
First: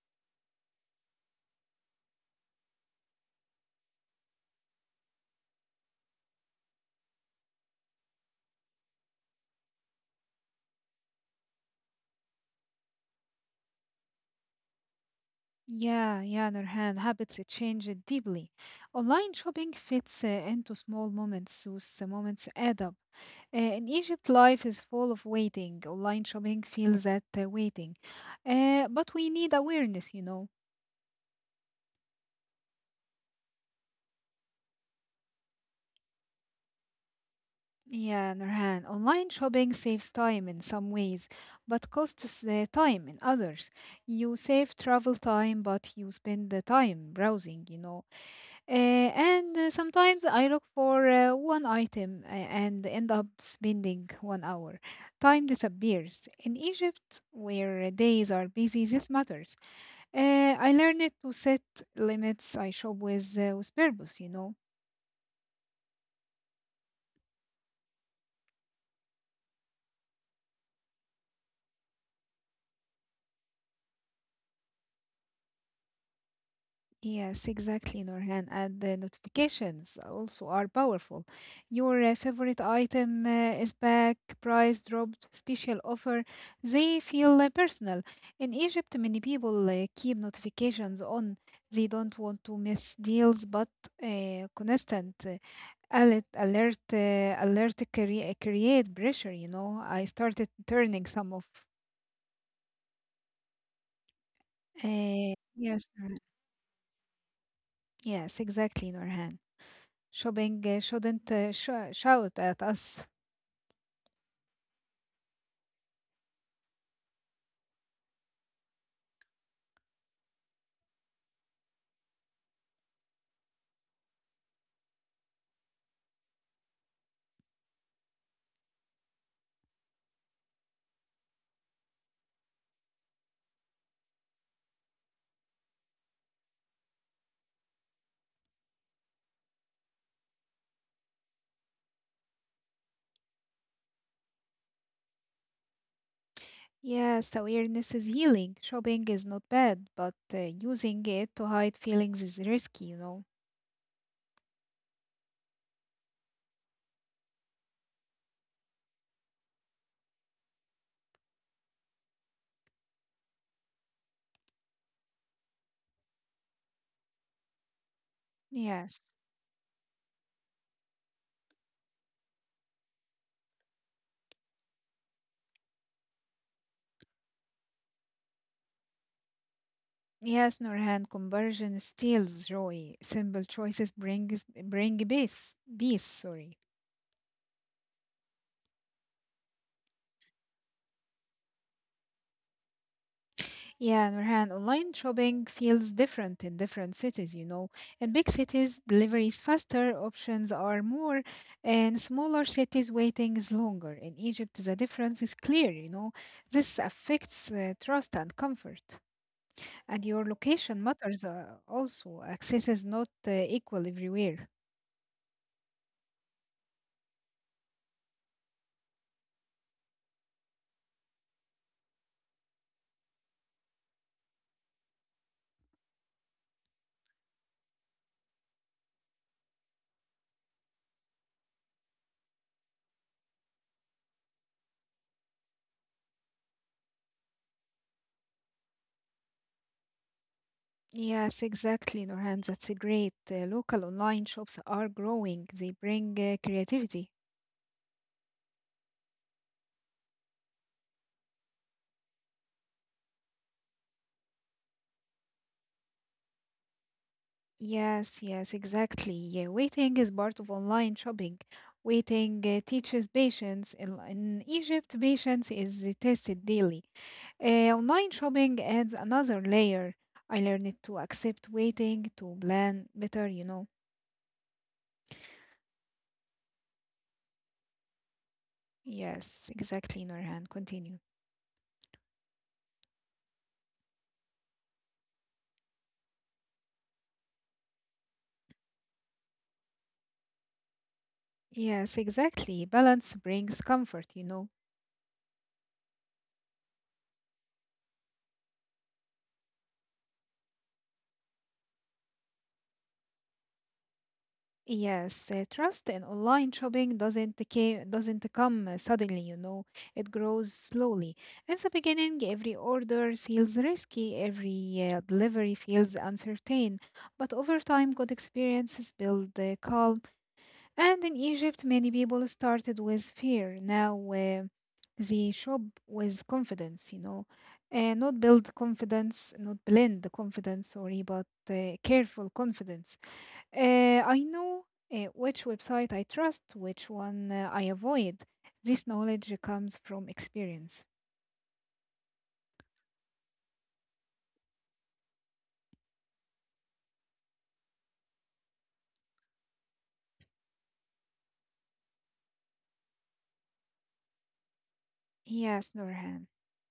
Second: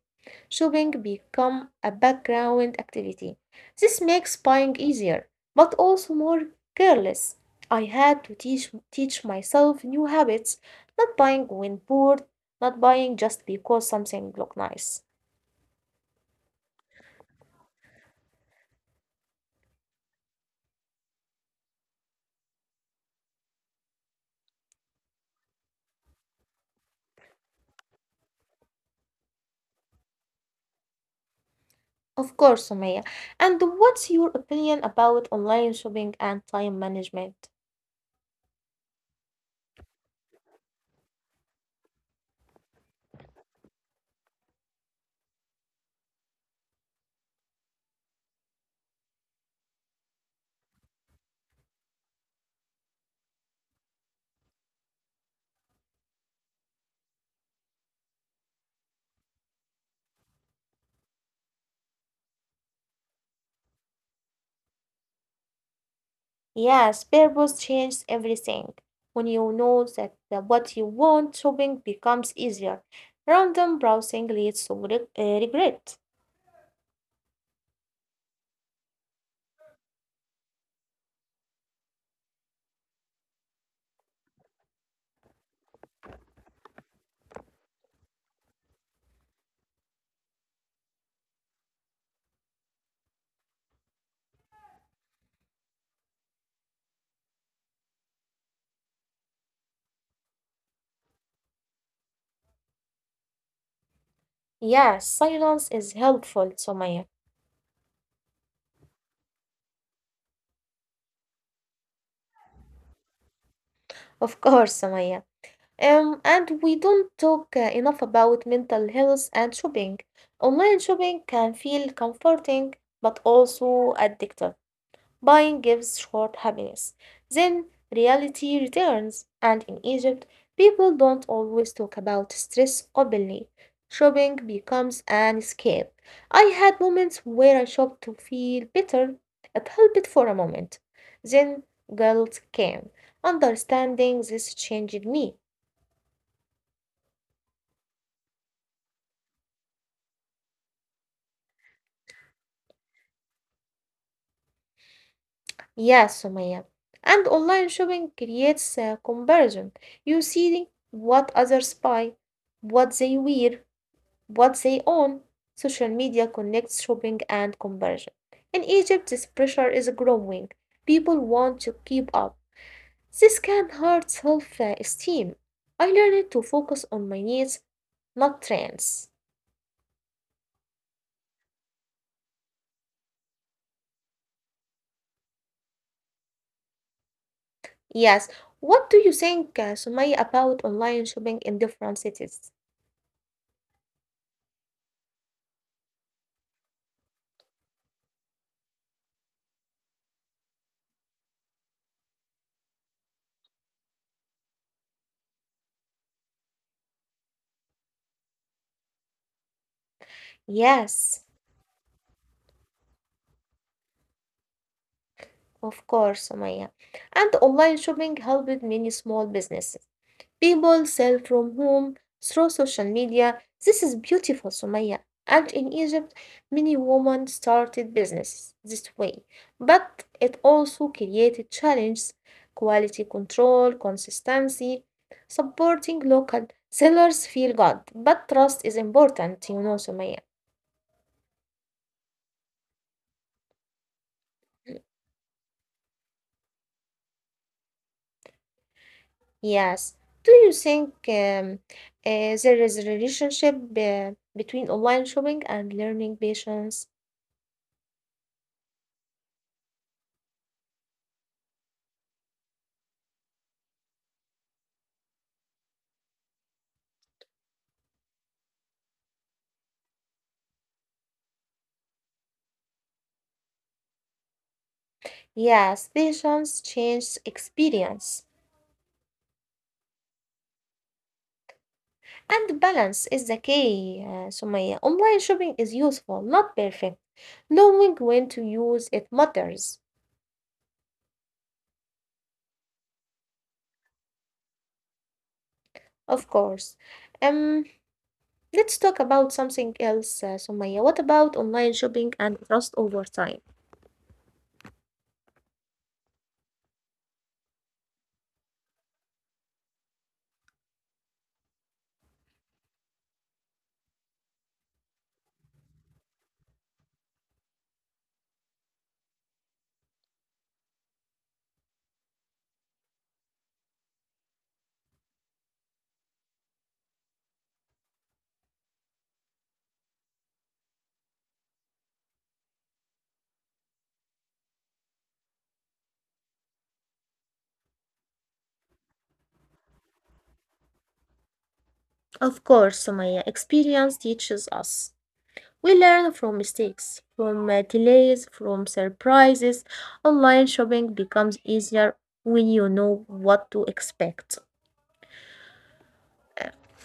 [SPEAKER 1] shopping become a background activity. This makes buying easier, but also more careless. I had to teach teach myself new habits, not buying when bored, not buying just because something looked nice.
[SPEAKER 2] Yeah, yeah, Nurhan, habits uh, change uh, deeply. Online shopping fits uh, into small moments, those uh, moments add up. Uh, in Egypt, life is full of waiting. Online shopping feels that uh, waiting. Uh, but we need awareness, you know.
[SPEAKER 1] Of course, Sumaya. And what's your opinion about online shopping and time management?
[SPEAKER 2] Yeah, Nurhan, online shopping saves time in some ways, but costs the time in others. You save travel time, but you spend the time browsing, you know. Uh, and uh, sometimes I look for uh, one item uh, and end up spending one hour. Time disappears. In Egypt, where days are busy, this matters. Uh, I learned to set limits. I shop with, uh, with purpose, you know.
[SPEAKER 1] Yes, purpose changes everything. When you know that the- what you want, shopping becomes easier. Random browsing leads to re- uh, regret.
[SPEAKER 2] Yes, exactly, Norhan. And the notifications also are powerful. Your uh, favorite item uh, is back, price dropped, special offer. They feel uh, personal. In Egypt, many people uh, keep notifications on. They don't want to miss deals, but uh, constant uh, alert, alert, uh, alert crea- create pressure. You know, I started turning some of.
[SPEAKER 1] Yeah,
[SPEAKER 2] Uh,
[SPEAKER 1] silence
[SPEAKER 2] yes,
[SPEAKER 1] is
[SPEAKER 2] Nurhan.
[SPEAKER 1] helpful, Sumaya.
[SPEAKER 2] Yes, exactly, Norhan. Shopping uh, shouldn't uh, sh shout at us.
[SPEAKER 1] Of course, Sumaya. Um, and we don't talk uh, enough about mental health and shopping. Online shopping can feel comforting but also addictive. Buying gives short happiness. Then reality returns, and in Egypt, people don't always talk about stress openly. Shopping becomes an escape. I had moments where I shopped to feel better. It helped for a moment. Then guilt came. Understanding this changed me.
[SPEAKER 2] Yes, awareness is healing. Shopping is not bad, but uh, using it to hide feelings is risky, you know.
[SPEAKER 1] Yes, Sumaya. And online shopping creates a comparison. You see what others buy, what they wear, what they own. Social media connects shopping and conversion. In Egypt, this
[SPEAKER 2] Yes.
[SPEAKER 1] pressure is growing. People want to keep up. This can hurt self uh, esteem. I learned to focus on my needs, not trends.
[SPEAKER 2] Yes, Nurhan, conversion steals joy. Simple choices brings bring peace. Peace, sorry.
[SPEAKER 1] Yes, what do you think, uh, Sumaya, about online shopping in different cities?
[SPEAKER 2] Yeah, Nurhan, online shopping feels different in different cities, you know. In big cities, delivery is faster, options are more, and smaller cities, waiting is longer. In Egypt, the difference is clear, you know. This affects uh, trust and comfort. And your location
[SPEAKER 1] Yes,
[SPEAKER 2] matters uh, also. Access is not uh, equal everywhere.
[SPEAKER 1] of course, Sumaya. And online shopping helped many small businesses. People sell from home through social media. This is beautiful, Sumaya. And in Egypt, many women started businesses this way. But it also created challenges, quality control, consistency. Supporting local sellers feel good, but trust is important, you know, Sumaya.
[SPEAKER 2] Yes, exactly, Nurhan. That's a great. Uh, local online shops are growing. They bring uh, creativity,
[SPEAKER 1] Yes. Do you think um, uh, there is a relationship uh, between online shopping and learning patience?
[SPEAKER 2] yes, yes, exactly. Yeah, waiting is part of online shopping. Waiting uh, teaches patience. In, in Egypt, patience is uh, tested daily. Uh, online shopping adds another layer. I learned to accept waiting, to plan better, you know.
[SPEAKER 1] Yes, patience changes experience.
[SPEAKER 2] Yes, exactly, Norhan. Continue.
[SPEAKER 1] And balance is the key. Uh, Sumaya. Online shopping is useful, not perfect. Knowing when to use it matters,
[SPEAKER 2] Yes, exactly. Balance brings comfort, you know.
[SPEAKER 1] of course. Um, let's talk about something else, uh, Sumaya. What about online shopping and trust over time?
[SPEAKER 2] Yes, uh, trust in online shopping doesn't ca- doesn't come uh, suddenly, you know. It grows slowly. In the beginning, every order feels risky, every uh, delivery feels uncertain, but over time, good experiences build uh, calm. And in Egypt, many people started with fear. Now, uh, they shop with confidence, you know. Uh, not build confidence, not blend the confidence, sorry, but uh, careful confidence. Uh, I know uh, which website I trust, which one uh, I avoid. This knowledge comes from experience.
[SPEAKER 1] Of course, Sumaya, experience teaches us. We learn from mistakes, from uh, delays, from surprises. Online shopping becomes easier when you know what to expect.
[SPEAKER 2] Yes, Nurhan.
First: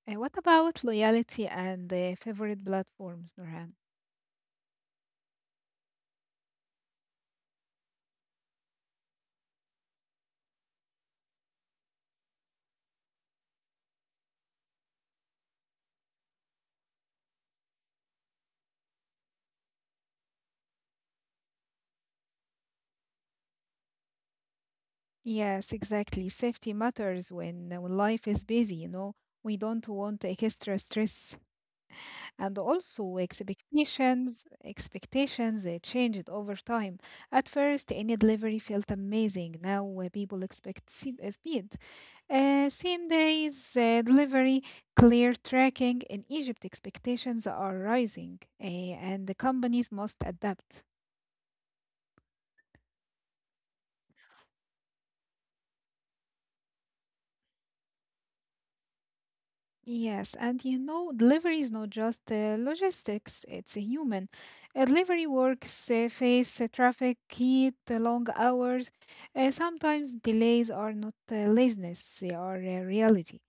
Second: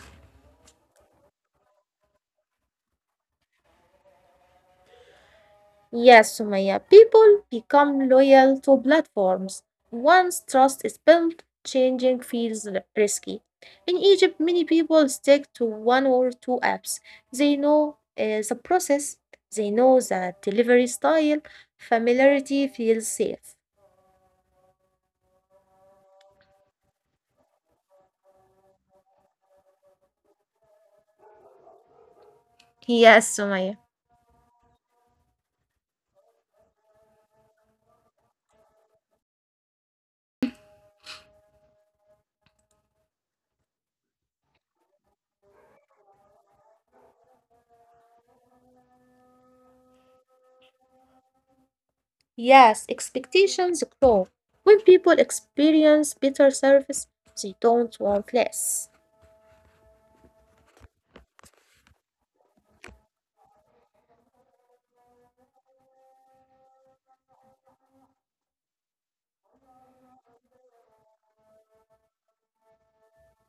[SPEAKER 2] Uh, what about loyalty and uh, favorite platforms, Nurhan?
[SPEAKER 1] Yes, Sumaya, people become loyal to platforms. Once trust is built, changing feels r- risky. In Egypt, many people stick to one or two apps. They know uh, the process, they know the delivery style, familiarity feels safe.
[SPEAKER 2] Yes, exactly. Safety matters when, uh, when life is busy, you know. We don't want extra stress. And also
[SPEAKER 1] Yes, Sumaya.
[SPEAKER 2] expectations, expectations uh, changed over time. At first, any delivery felt amazing. Now uh, people expect se- uh, speed. Uh, same days uh, delivery, clear tracking in Egypt, expectations are rising uh, and the companies must adapt.
[SPEAKER 1] Yes, expectations grow. When people experience better service, they don't want less.
[SPEAKER 2] Yes, and you know, delivery is not just uh, logistics, it's a human. Uh, delivery works uh, face uh, traffic, heat, uh, long hours. Uh, sometimes delays are not uh, laziness, they are uh, reality.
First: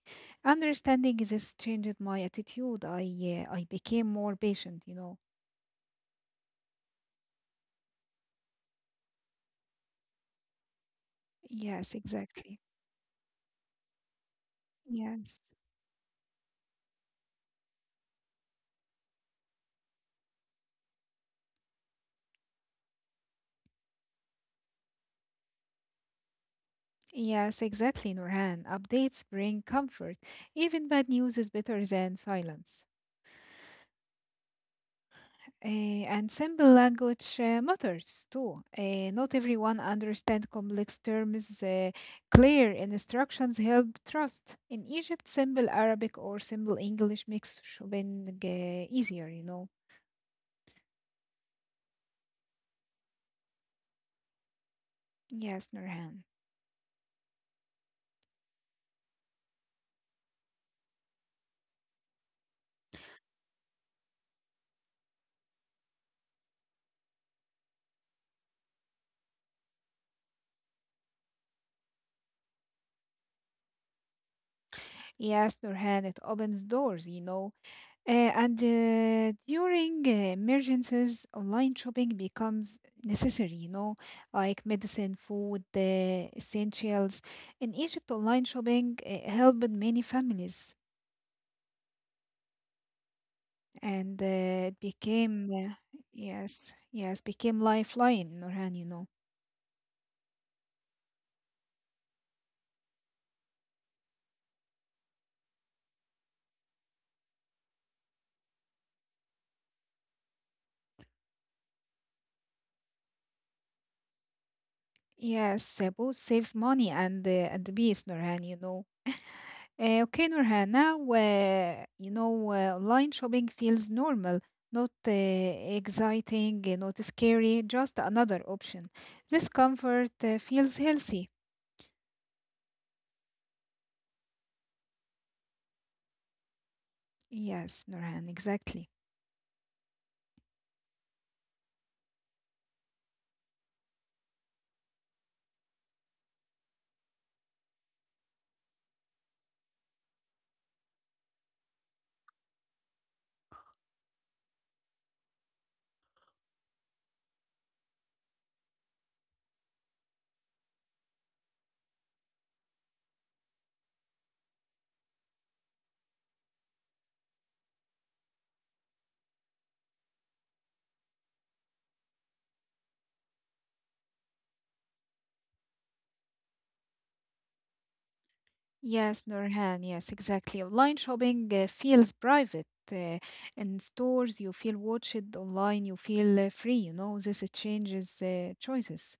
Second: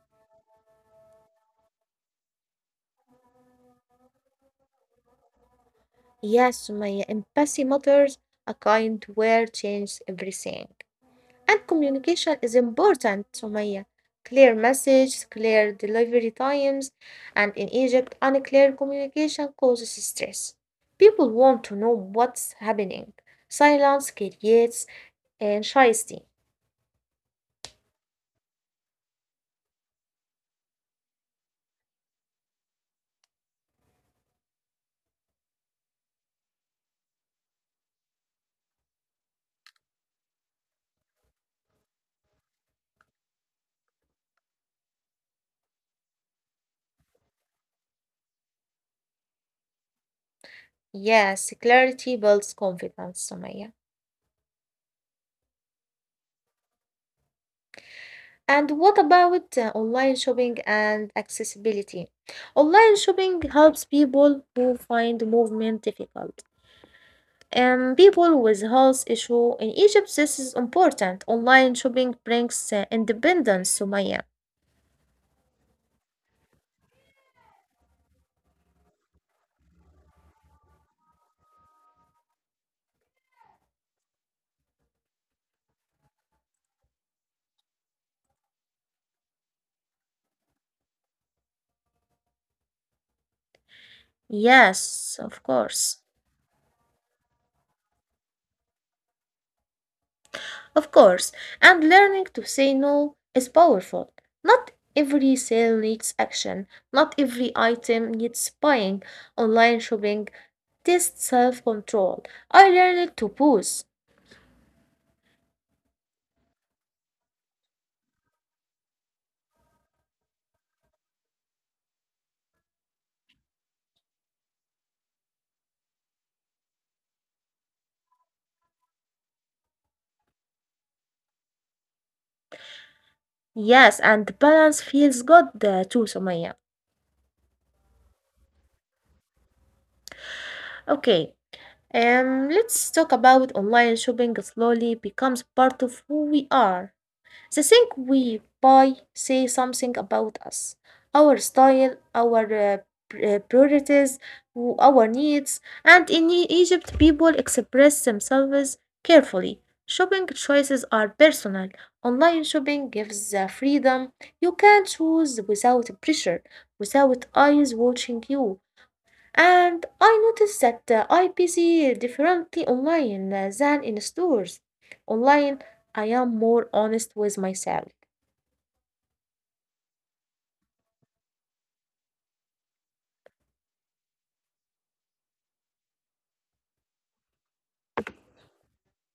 [SPEAKER 2] Understanding this changed my attitude. I, uh, I became more patient, you know.
[SPEAKER 1] Yes, Sumaya. empathy matters. A kind word changes everything. And
[SPEAKER 2] Yes,
[SPEAKER 1] communication is
[SPEAKER 2] exactly.
[SPEAKER 1] important, Sumaya. Clear messages,
[SPEAKER 2] Yes.
[SPEAKER 1] clear delivery times, and in Egypt, unclear communication causes stress. People want to know what's happening. Silence creates anxiety.
[SPEAKER 2] Yes, exactly, Nurhan. Updates bring comfort. Even bad news is better than silence. Eh, and simple language uh, matters too. Eh, not everyone understands complex terms. Eh, clear instructions help trust. In Egypt, simple Arabic or simple English makes shopping eh, easier, you know.
[SPEAKER 1] Yes, clarity builds confidence, Sumaya.
[SPEAKER 2] Yes, Nurhan.
[SPEAKER 1] And what about uh, online shopping and accessibility? Online shopping helps people who find movement difficult. And people with health issue in Egypt, this is important. Online shopping brings uh, independence, Sumaya.
[SPEAKER 2] Yes, Nurhan, it opens doors, you know. Uh, and uh, during uh, emergencies, online shopping becomes necessary, you know, like medicine, food, uh, essentials. In Egypt, online shopping uh, helped many families and uh, it
[SPEAKER 1] Yes,
[SPEAKER 2] became,
[SPEAKER 1] of
[SPEAKER 2] uh,
[SPEAKER 1] course.
[SPEAKER 2] yes, yes, became lifeline, Nurhan, you know.
[SPEAKER 1] Of course. And learning to say no is powerful. Not every sale needs action. Not every item needs buying. Online shopping. This self control. I learned to pause.
[SPEAKER 2] Yes, uh, both saves money and, uh, and peace. Beast, Nurhan, you know. Uh, okay, Nurhan. Now, uh, you know, uh, online shopping feels normal, not uh, exciting, uh, not scary, just another option. This comfort uh, feels healthy.
[SPEAKER 1] Yes, and the balance feels good uh, too, Sumaya.
[SPEAKER 2] Yes, Nurhan, exactly.
[SPEAKER 1] Okay, um, let's talk about online shopping slowly becomes part of who we are. They think we buy say something about us, our style, our uh, pr- uh, priorities, w- our needs. And in E- Egypt, people express themselves carefully. Shopping choices are personal. Online shopping gives the freedom. You can choose without pressure, without eyes watching you. And I noticed that uh, I busy differently online uh, than in stores. Online, I am more honest with myself.
[SPEAKER 2] Yes, Nurhan, yes, exactly. Online shopping uh, feels private. Uh, in stores, you feel watched. Online, you feel uh, free. You know, this uh, changes uh, choices.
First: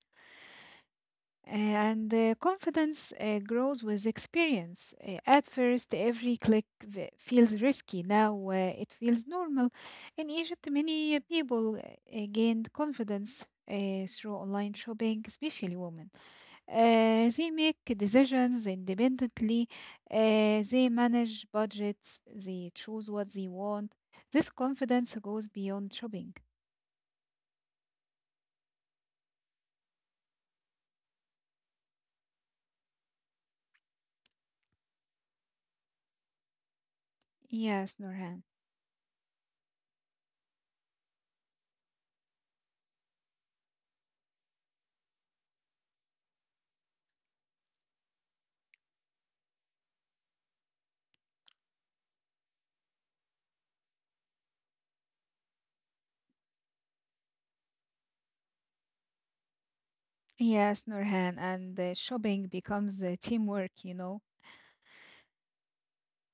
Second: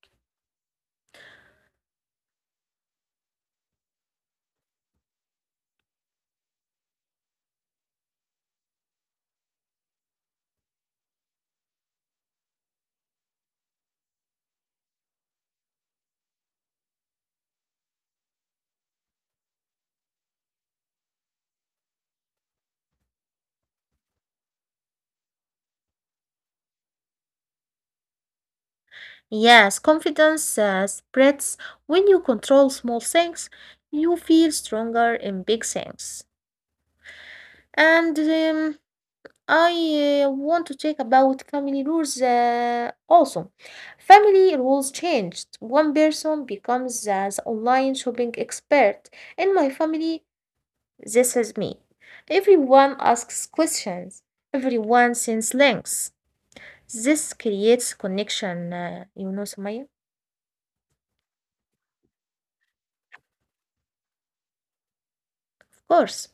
[SPEAKER 2] Uh, and uh, confidence uh, grows with experience. Uh, at first, every click v- feels risky. Now uh, it feels normal. In Egypt, many uh, people uh, gained confidence uh, through online shopping, especially women. Uh, they make decisions independently, uh, they manage budgets, they choose what they want. This confidence goes beyond shopping.
[SPEAKER 1] Yes, confidence uh, spreads when you control small things. You feel stronger in big things.
[SPEAKER 2] Yes,
[SPEAKER 1] And
[SPEAKER 2] Norhan.
[SPEAKER 1] um, I uh, want to talk about family rules uh, also. Family rules changed. One person becomes uh, the online shopping expert. In my family, This is me. Everyone asks questions. Everyone sends links. This creates connection, uh, you know, Sumaya?
[SPEAKER 2] Yes, Nurhan, and uh, shopping becomes uh, teamwork, you know.
[SPEAKER 1] Of course.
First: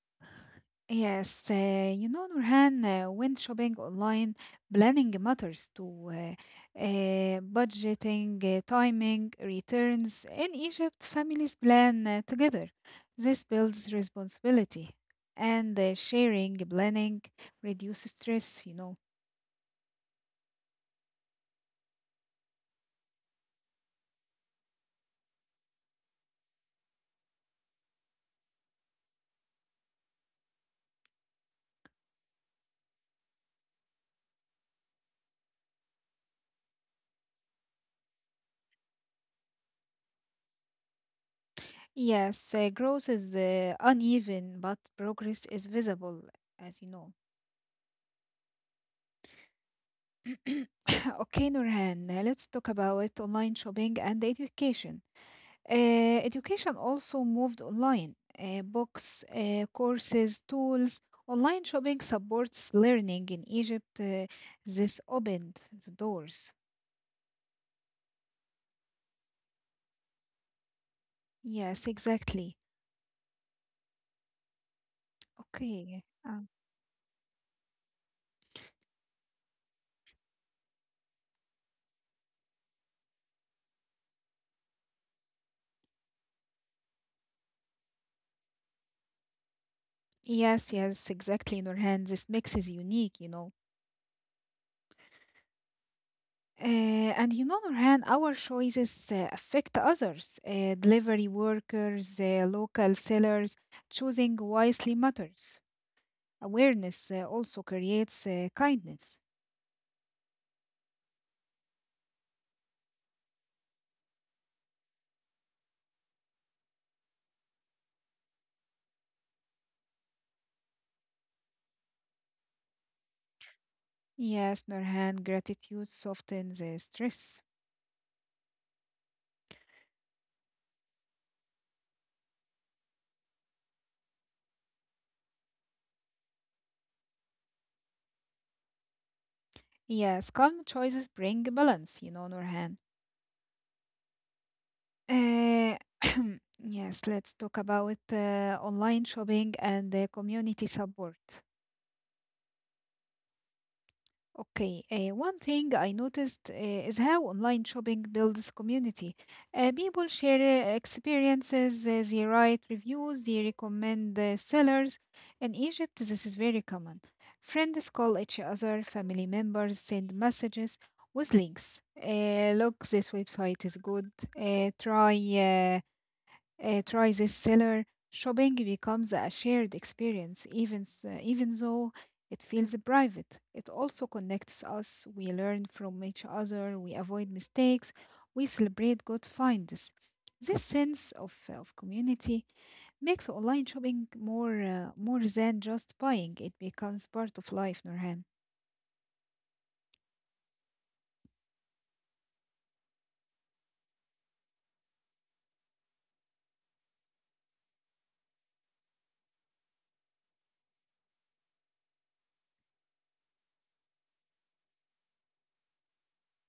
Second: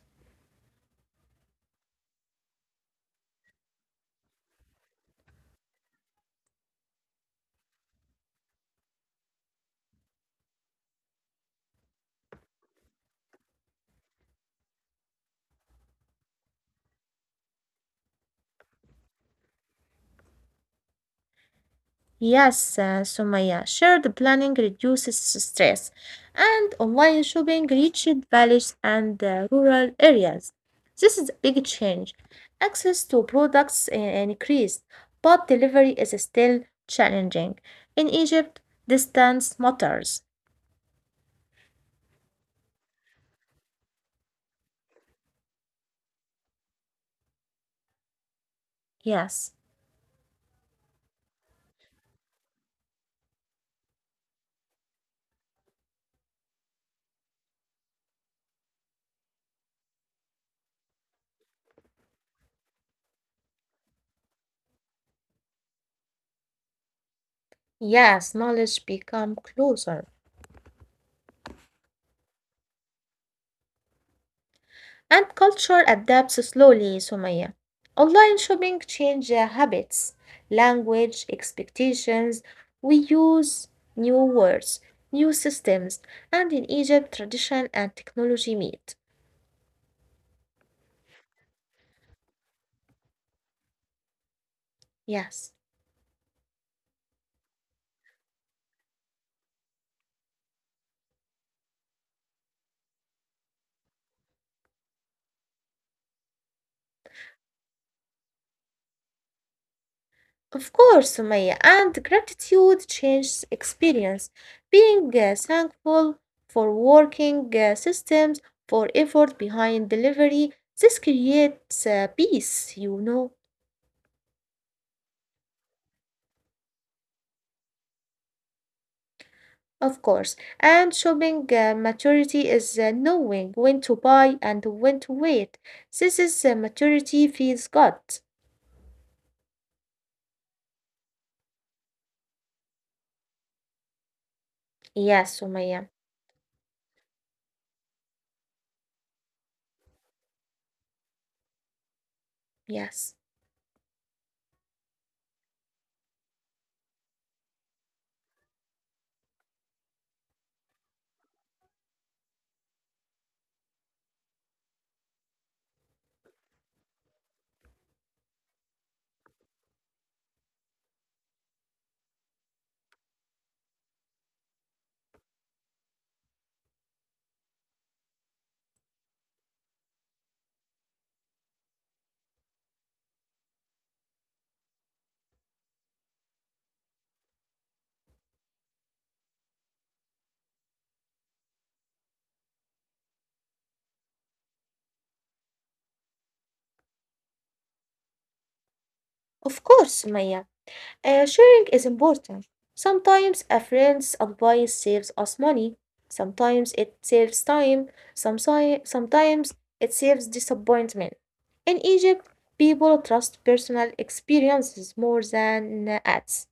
[SPEAKER 2] Yes, uh, you know, Nurhan, uh, when shopping online, planning matters too. Uh, uh, budgeting, uh, timing, returns. In Egypt, families plan uh, together. This builds responsibility. And uh, sharing, planning reduces stress, you know.
[SPEAKER 1] Yes, uh, Sumaya. Shared planning reduces stress, and online shopping reached villages and uh, rural areas. This is a big change. Access to products uh, increased, but delivery is still challenging. In Egypt, distance matters.
[SPEAKER 2] Yes, uh, growth is uh, uneven, but progress is visible, as you know.
[SPEAKER 1] Yes.
[SPEAKER 2] Okay, Nurhan, uh, let's talk about online shopping and education. Uh, education also moved online. Uh, books, uh, courses, tools. Online shopping supports learning in Egypt. Uh, this opened the doors.
[SPEAKER 1] Yes, knowledge become closer
[SPEAKER 2] Yes, exactly.
[SPEAKER 1] and culture
[SPEAKER 2] Okay.
[SPEAKER 1] adapts
[SPEAKER 2] Uh,
[SPEAKER 1] slowly, Sumaya. Online shopping change uh, habits, language, expectations. We use new words, new systems, and in Egypt tradition and technology meet.
[SPEAKER 2] yes, yes, exactly, Nurhan. This mix is unique, you know.
[SPEAKER 1] Yes.
[SPEAKER 2] Uh, and you know, Nurhan, our choices uh, affect others. Uh, delivery workers, uh, local sellers, choosing wisely matters. Awareness uh, also creates uh, kindness.
[SPEAKER 1] Of course, Sumaya, and gratitude changes experience. Being uh, thankful for working uh, systems, for effort behind delivery, this creates uh, peace, you know,
[SPEAKER 2] Yes, Nurhan, gratitude softens uh, stress.
[SPEAKER 1] of course. And shopping uh, maturity is uh, knowing when to buy and when to wait. This is uh, maturity feels good.
[SPEAKER 2] Yes, calm choices bring balance, you know, Nurhan.
[SPEAKER 1] Yes,
[SPEAKER 2] Uh,
[SPEAKER 1] Sumaya.
[SPEAKER 2] yes, let's talk about uh, online shopping and uh, community support.
[SPEAKER 1] Yes.
[SPEAKER 2] Okay, uh, one thing I noticed uh, is how online shopping builds community. Uh, people share uh, experiences, uh, they write reviews, they recommend uh, sellers. In Egypt, this is very common. Friends call each other, family members send messages with links. Uh, look, this website is good. Uh, try eh, uh, try this seller. Shopping becomes a shared experience, even s- uh, even though it feels private. It also connects us. We learn from each other. We avoid mistakes. We celebrate good finds. This sense of, of community makes online shopping more uh, more than just buying. It becomes part of life, Nurhan.
[SPEAKER 1] Of course, Sumaya. Uh, sharing is important. Sometimes a friend's advice saves us money, sometimes it saves time, some si- sometimes it saves disappointment. In Egypt, people trust personal experiences more than uh, ads.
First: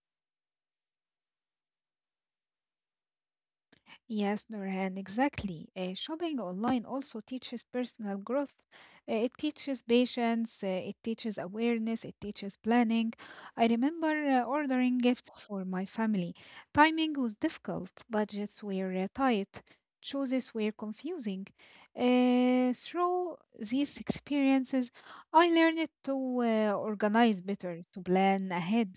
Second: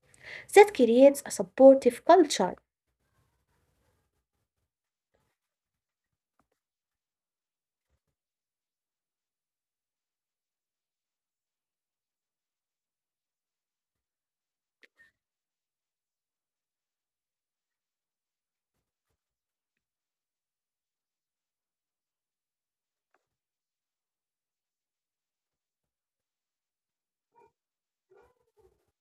[SPEAKER 1] That creates a supportive culture.
[SPEAKER 2] Yes, Nurhan, exactly. Uh, shopping online also teaches personal growth. Uh, it teaches patience, uh, it teaches awareness, it teaches planning. I remember uh, ordering gifts for my family. Timing was difficult, budgets were uh, tight, choices were confusing. Uh, through these experiences, I learned to uh, organize better, to plan ahead,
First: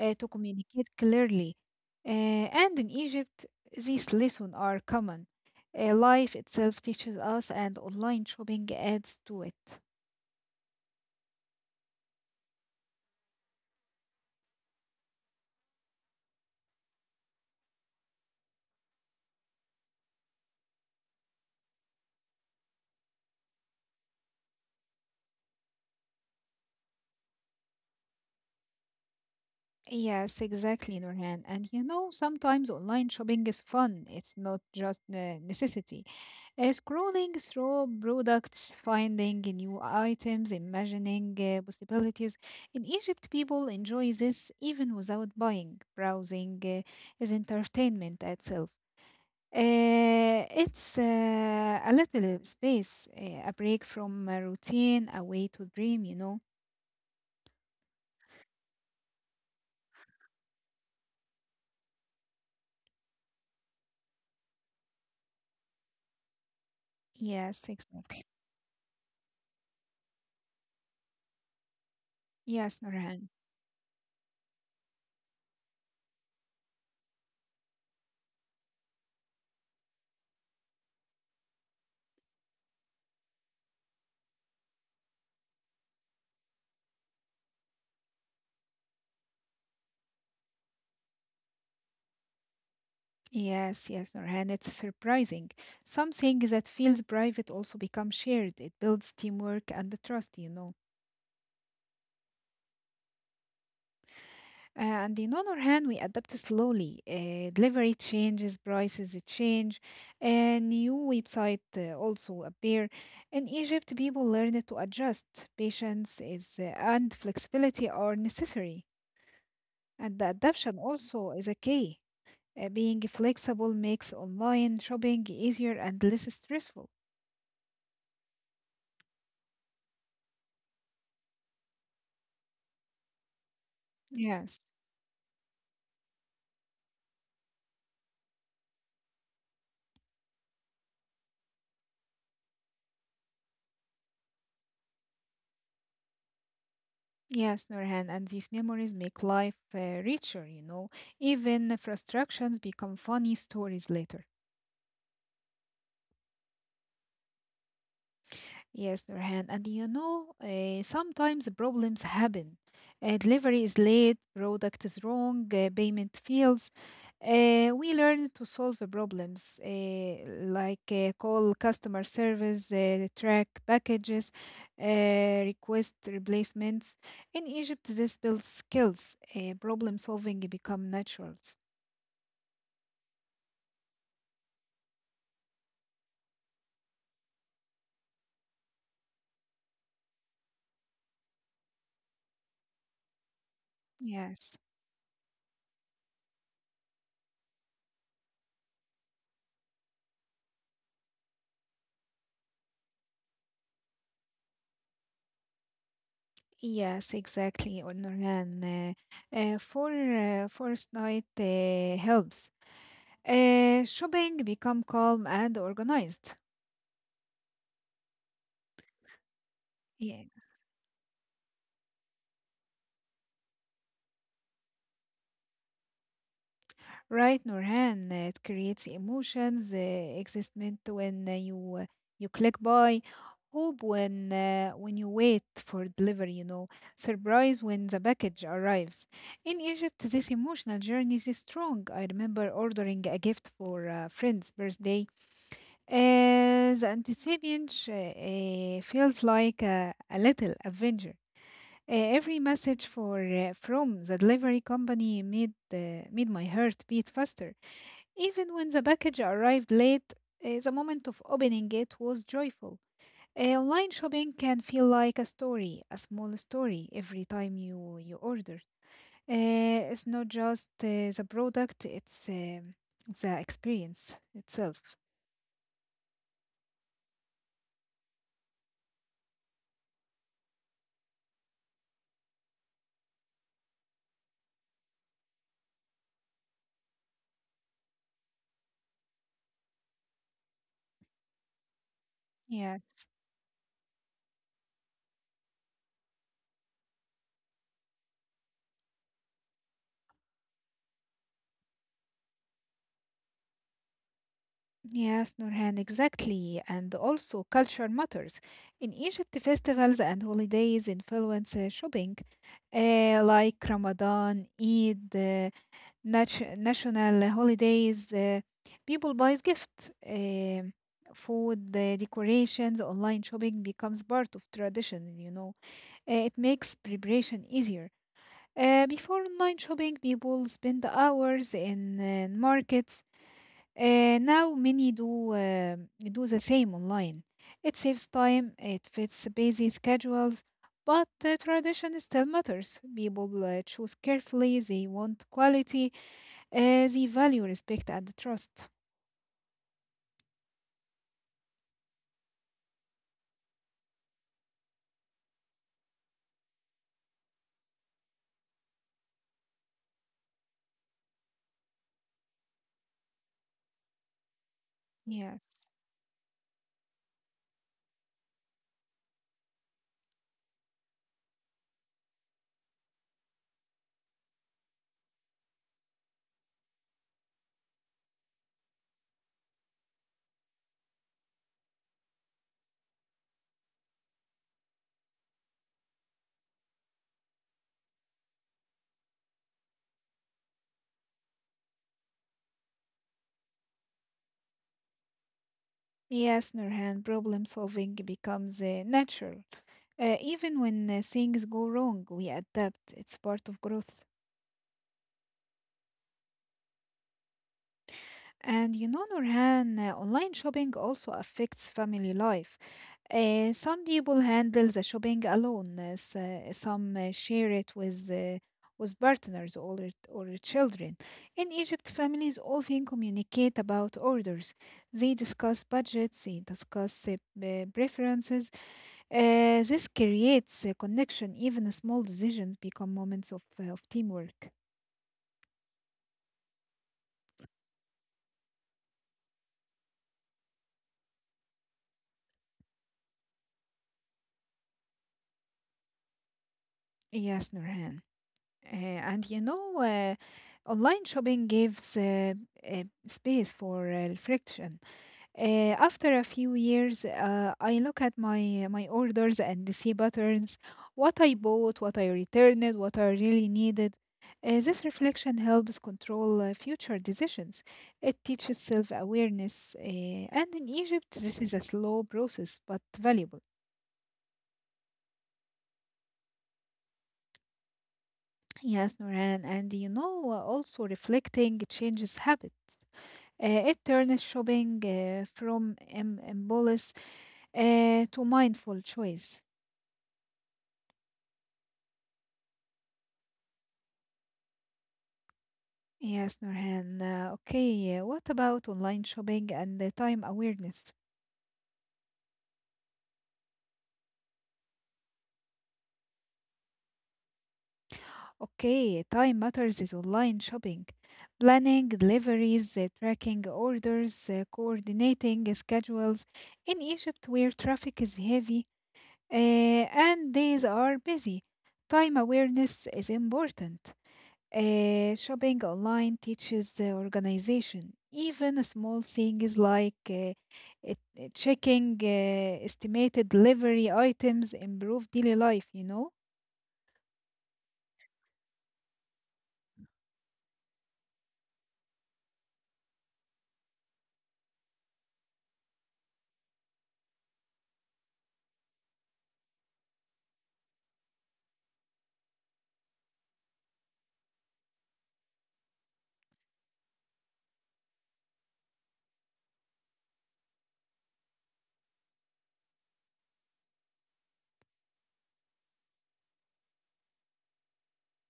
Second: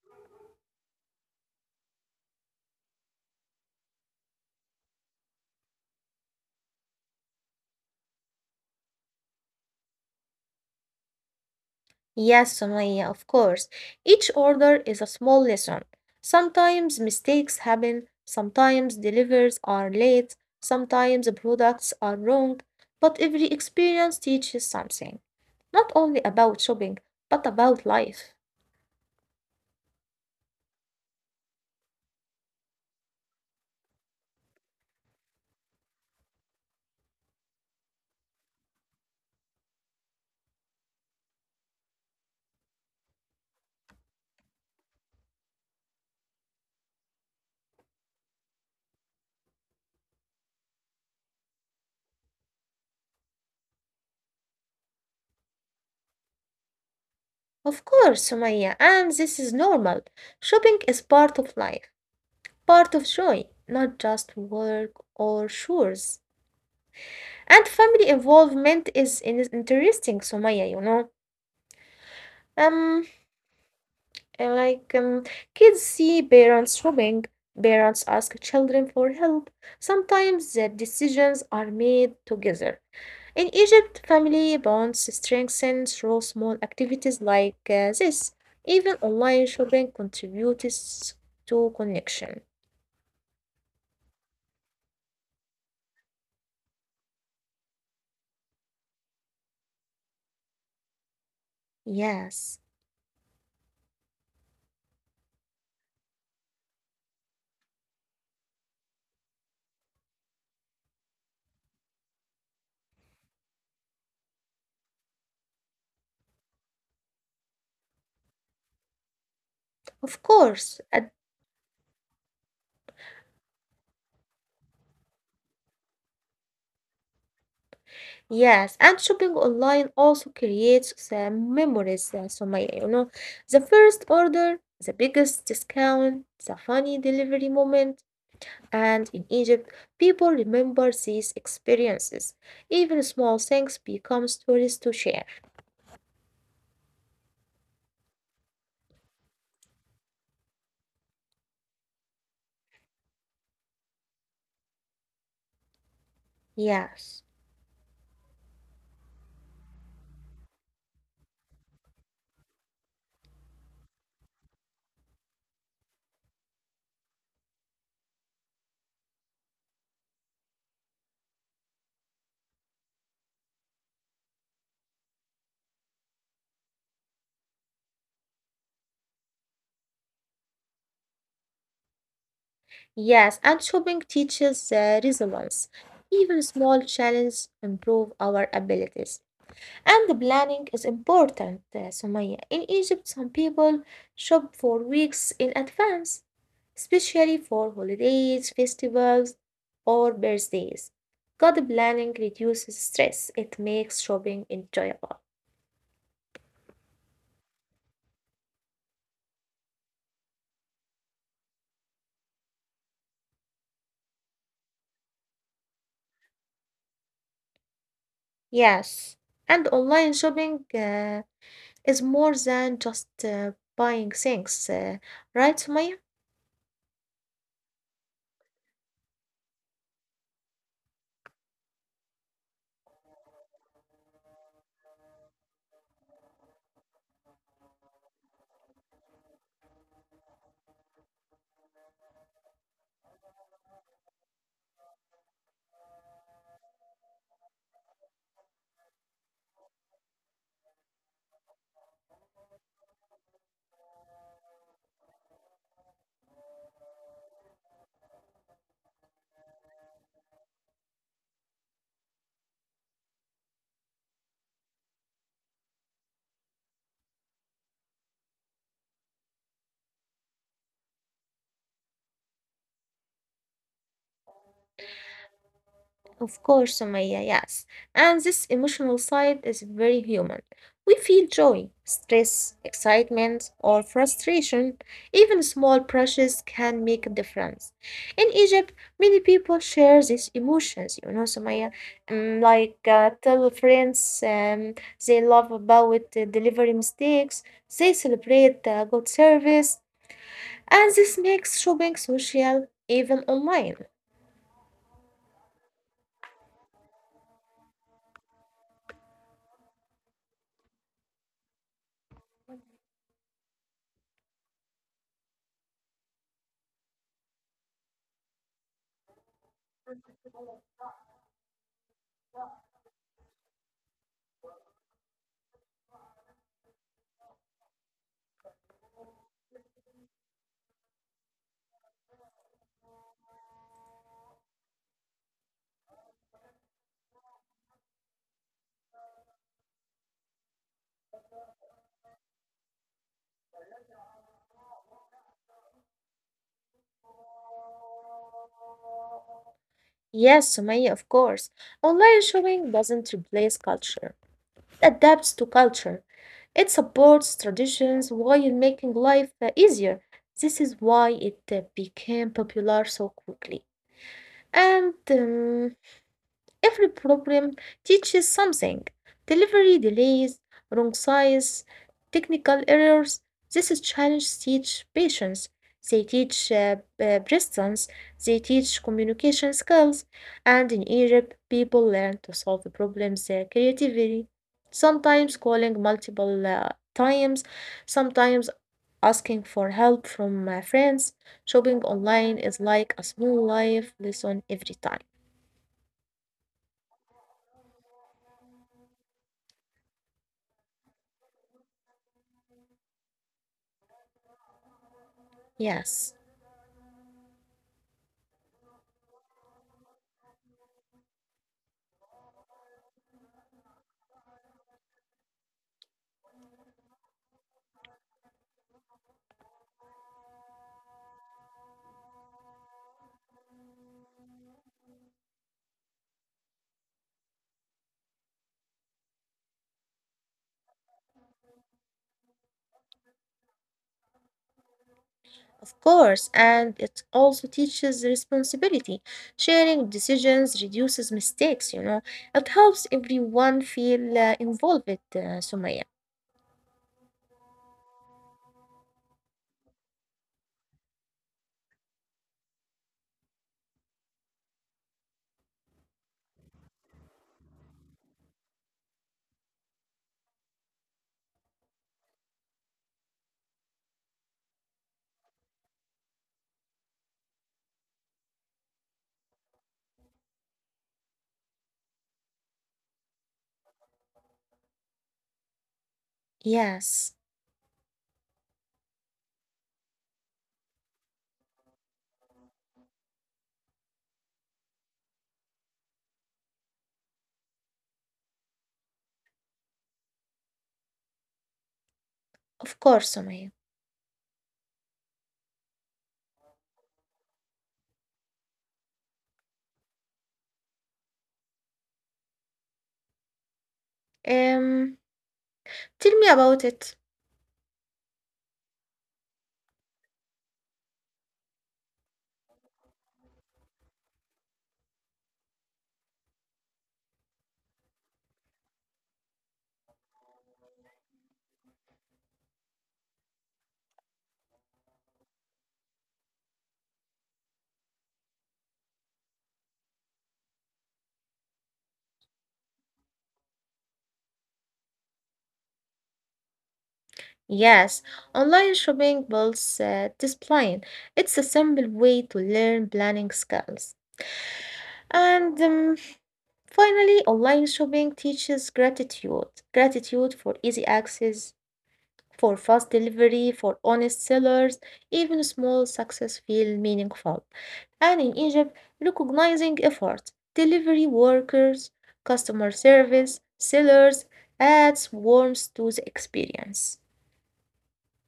[SPEAKER 2] uh, to communicate clearly. Uh, and in Egypt, these lessons are common. Uh, life itself teaches us, and online shopping adds to it.
[SPEAKER 1] Yes, Sumaya, of course. Each order is a small lesson. Sometimes mistakes happen, sometimes deliveries are late, sometimes products are wrong, but every experience teaches something. Not only about shopping, but about life.
[SPEAKER 2] Yes, exactly, Nurhan. And you know, sometimes online shopping is fun. It's not just a necessity. Uh, scrolling through products, finding new items, imagining uh, possibilities. In Egypt, people enjoy this even without buying. Browsing uh, is entertainment itself. Uh, it's uh, a little space, uh, a break from a routine, a way to dream, you know?
[SPEAKER 1] Of course, Sumaya, and this is normal. Shopping is part of life, part of joy, not just work or chores.
[SPEAKER 2] Yes,
[SPEAKER 1] And family
[SPEAKER 2] exactly.
[SPEAKER 1] involvement is in- interesting, Sumaya, you know.
[SPEAKER 2] Yes,
[SPEAKER 1] Um,
[SPEAKER 2] Norhan.
[SPEAKER 1] And like um, kids see parents shopping, parents ask children for help. Sometimes the decisions are made together. In Egypt, family bonds strengthen through small activities like uh, this. Even online shopping contributes to connection.
[SPEAKER 2] Yes, yes, Norhan. It's surprising. Something that feels private also becomes shared. It builds teamwork and the trust, you know?
[SPEAKER 1] Yes,
[SPEAKER 2] Uh, And in other hand, we adapt slowly. Uh, delivery changes, prices change, and new website uh, also appear. In Egypt, people learn to adjust. Patience is uh, and flexibility are necessary, and the
[SPEAKER 1] of
[SPEAKER 2] adaptation
[SPEAKER 1] course. At
[SPEAKER 2] also is a key. Uh, being flexible makes online shopping easier and less stressful.
[SPEAKER 1] Yes, and shopping online also creates the memories. uh, So my, you know, the first order,
[SPEAKER 2] Yes,
[SPEAKER 1] the biggest discount, the funny delivery moment, and in Egypt, people remember these experiences. Even small things become stories to share.
[SPEAKER 2] yes, Nurhan, and these memories make life uh, richer. You know, even frustrations become funny stories later.
[SPEAKER 1] Yes,
[SPEAKER 2] Yes, Nurhan. And you know, uh, sometimes problems happen. Uh, delivery is late, product is wrong, uh, payment fails. Uh, we learn to solve the problems, uh, like uh, call customer service, uh, track packages, uh, request replacements. In Egypt, this builds skills. Uh, problem solving become naturals.
[SPEAKER 1] yes, and shopping teaches uh, resilience. Even small challenges improve our abilities. And the planning is important, uh, Sumaya. In Egypt, some people shop
[SPEAKER 2] Yes.
[SPEAKER 1] for weeks in advance, especially for holidays, festivals, or birthdays. Good planning reduces stress. It makes shopping enjoyable.
[SPEAKER 2] Yes, exactly, Nurhan. Uh, uh, for uh, first night uh, helps. Uh, shopping become calm and organized.
[SPEAKER 1] Yes, and online
[SPEAKER 2] Yeah.
[SPEAKER 1] shopping uh, is more than just uh, buying things, uh, right, Sumaya?
[SPEAKER 2] Right, Nurhan, uh, it creates emotions, uh, excitement when uh, you uh, you click buy, hope when uh, when you wait for delivery, you know, surprise when the package arrives. In Egypt, this emotional journey is strong. I remember ordering a gift for a friend's birthday. Uh, the anticipation uh, uh, feels like a, a little adventure. Uh, every message for uh, from the delivery company made uh, made my heart beat faster. Even when the package arrived late, uh, the moment of opening it was joyful. Uh, online shopping can feel like a story, a small story every time you you order. Uh, it's not just uh, the product; it's um the experience itself.
[SPEAKER 1] Of course, Sumaya, yes. And this emotional side is very human. We feel joy, stress, excitement, or frustration. Even small brushes can make a difference. In Egypt, many people share these emotions, you know, Sumaya, um, like
[SPEAKER 2] Yeah.
[SPEAKER 1] uh, tell friends um, they love about uh, delivery mistakes, they celebrate uh, good service, and this makes shopping social even online.
[SPEAKER 2] Yes, Nurhan, exactly. And also, culture matters. In Egypt, festivals and holidays influence uh, shopping, uh, like Ramadan, Eid, uh, nat- national holidays. Uh, people buy gifts, uh, food, uh, decorations. Online shopping becomes part of tradition, you know. Uh, it makes preparation easier. Uh, before online shopping, people spend hours in uh, markets. Uh, now many do uh, do the same online. It saves time, it fits busy schedules, but uh, tradition still matters. People uh, choose carefully, they want quality, uh, they value respect and trust.
[SPEAKER 1] Yes, Sumaya, of course. Online shopping doesn't replace culture. It adapts to culture. It supports traditions while making life uh, easier. This is why it uh, became popular so quickly. And
[SPEAKER 2] Yes.
[SPEAKER 1] um, Every problem teaches something, delivery delays, wrong size, technical errors. These challenges teach patience, they teach uh, uh, persistence, they teach communication skills, and in Egypt, people learn to solve problems uh, creatively, sometimes calling multiple uh, times, sometimes asking for help from my friends. Shopping online is like a small life lesson every time.
[SPEAKER 2] Yes, Nurhan, problem solving becomes uh, natural. Uh, even when uh, things go wrong, we adapt. It's part of growth.
[SPEAKER 1] Yes.
[SPEAKER 2] And you know, Nurhan, uh, online shopping also affects family life. Uh, some people handle the shopping alone, uh, s- uh, some uh, share it with, uh, with partners or, or children. In Egypt, families often communicate about orders. They discuss budgets, they discuss uh, p- preferences. Uh, this creates a connection. Even small decisions become moments of, uh, of teamwork.
[SPEAKER 1] Of course, and it also teaches responsibility. Sharing decisions reduces mistakes, you know. It helps everyone feel uh, involved, uh, Sumaya.
[SPEAKER 2] Yes, Nurhan. Uh, and you know, uh, online shopping gives uh, uh, space for uh, friction. Uh, after a few years, uh, I look at my my orders and see patterns, what I bought, what I returned, what I really needed. Uh, this reflection helps control uh, future decisions. It teaches self awareness, uh, and in Egypt, this is a slow process but valuable.
[SPEAKER 1] Yes,
[SPEAKER 2] Yes, Noran, and you know, uh, also reflecting changes habit. Uh, it turns shopping uh, from im- impulse uh, to mindful choice.
[SPEAKER 1] of course, Sumaya.
[SPEAKER 2] Yes, Nurhan. Uh, okay, uh, what about online shopping and the time awareness?
[SPEAKER 1] Um, tell me about it.
[SPEAKER 2] Okay, time matters is online shopping. Planning deliveries, uh, tracking orders, uh, coordinating schedules. In Egypt, where traffic is heavy uh, and days are busy, time awareness is important. Uh, shopping online teaches uh, organization. Even a small things like uh, it- uh, checking uh, estimated delivery items improve daily life, you know?
[SPEAKER 1] Yes, online shopping builds uh, discipline. It's a simple way to learn planning skills. And um, Finally, online shopping teaches gratitude. Gratitude for easy access, for fast delivery, for honest sellers, even small success feel meaningful. And in Egypt, recognizing effort, delivery workers, customer service, sellers adds warmth to the experience.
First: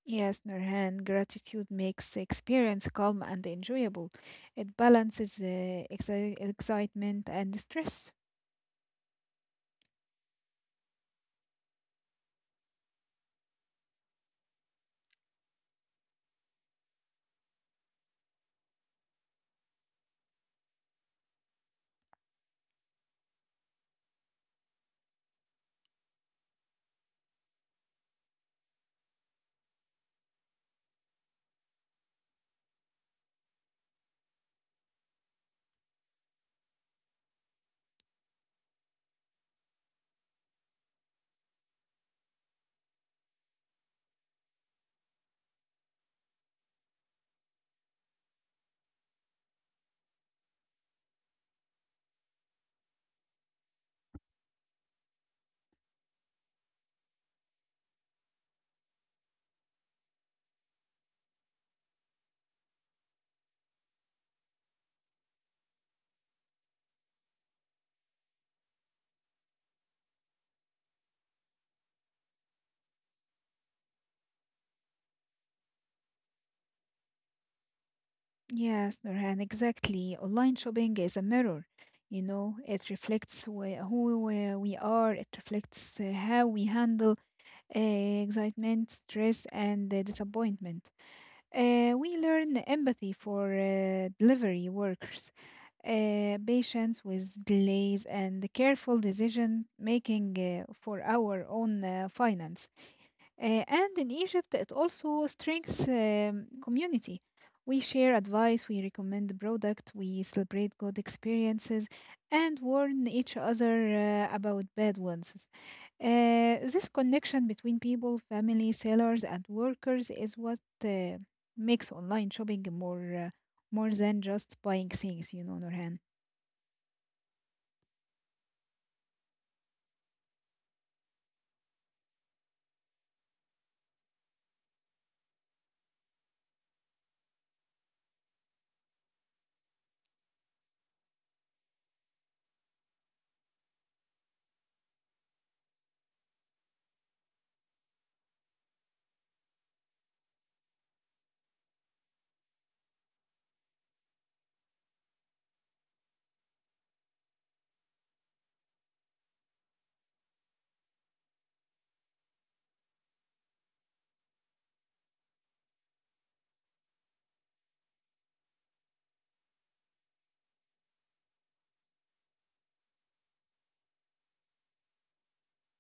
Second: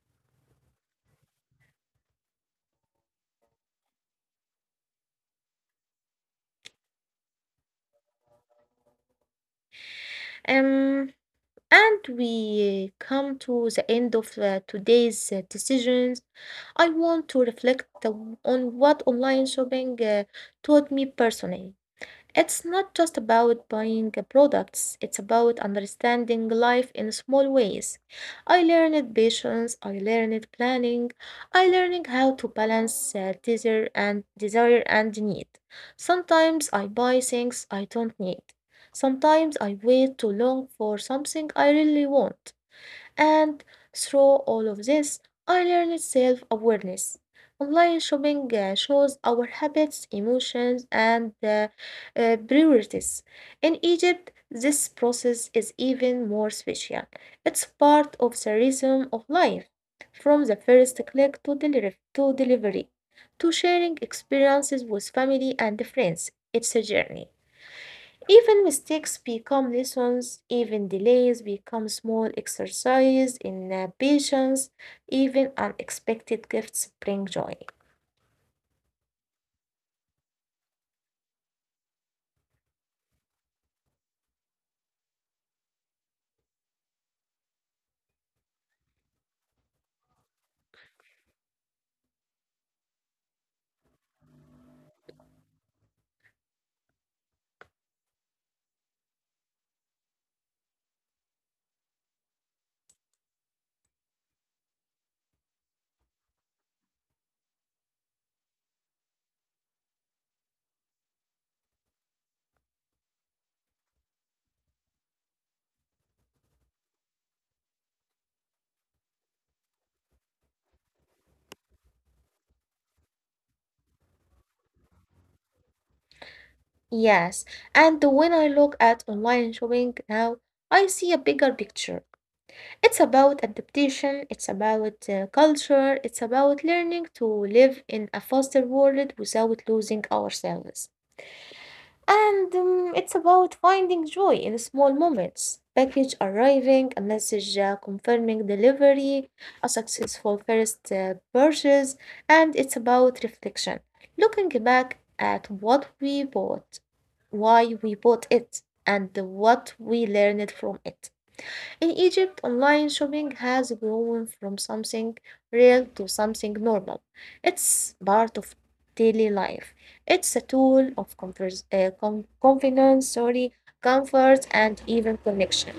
[SPEAKER 2] Yes, Nurhan, gratitude makes the experience calm and enjoyable. It balances uh, exci- excitement and stress.
[SPEAKER 1] Um, and we come to the end of uh, today's uh, decisions. I want to reflect uh, on what online shopping uh, taught me personally. It's not just about buying uh, products, it's about understanding life in small ways. I learned patience, I learned planning, I learned how to balance uh, desire and desire and need. Sometimes I buy things I don't need. Sometimes I wait too long for something I really want. And through all of this, I learned self awareness. Online shopping uh, shows our habits, emotions, and uh, uh, priorities. In Egypt, this process is even more special. It's part of the rhythm of life, from the first click to, deliver- to delivery, to sharing experiences with family and friends. It's a journey. Even mistakes become lessons, even delays become small exercise in uh, patience, even unexpected gifts bring joy.
[SPEAKER 2] Yes, Nurhan, exactly. Online shopping is a mirror. You know, it reflects wh- who we we are, it reflects uh, how we handle uh, excitement, stress, and uh, disappointment. Uh, we learn empathy for uh, delivery workers, uh, patience with delays, and careful decision making uh, for our own uh, finance. Uh, and in Egypt, it also strengthens um, community. We share advice, we recommend the product, we celebrate good experiences, and warn each other uh, about bad ones. Uh, this connection between people, family, sellers, and workers is what uh, makes online shopping more, uh, more than just buying things, you know, Norhan.
[SPEAKER 1] Yes, and when I look at online shopping now, I see a bigger picture. It's about adaptation, it's about uh, culture, it's about learning to live in a faster world without losing ourselves. And um, it's about finding joy in small moments. Package arriving, a message uh, confirming delivery, a successful first uh, purchase, and it's about reflection. Looking back at what we bought, why we bought it, and what we learned from it. In Egypt, online shopping has grown from something real to something normal. It's part of daily life. It's a tool of convers- uh, com- confidence, sorry, comfort, and even connection.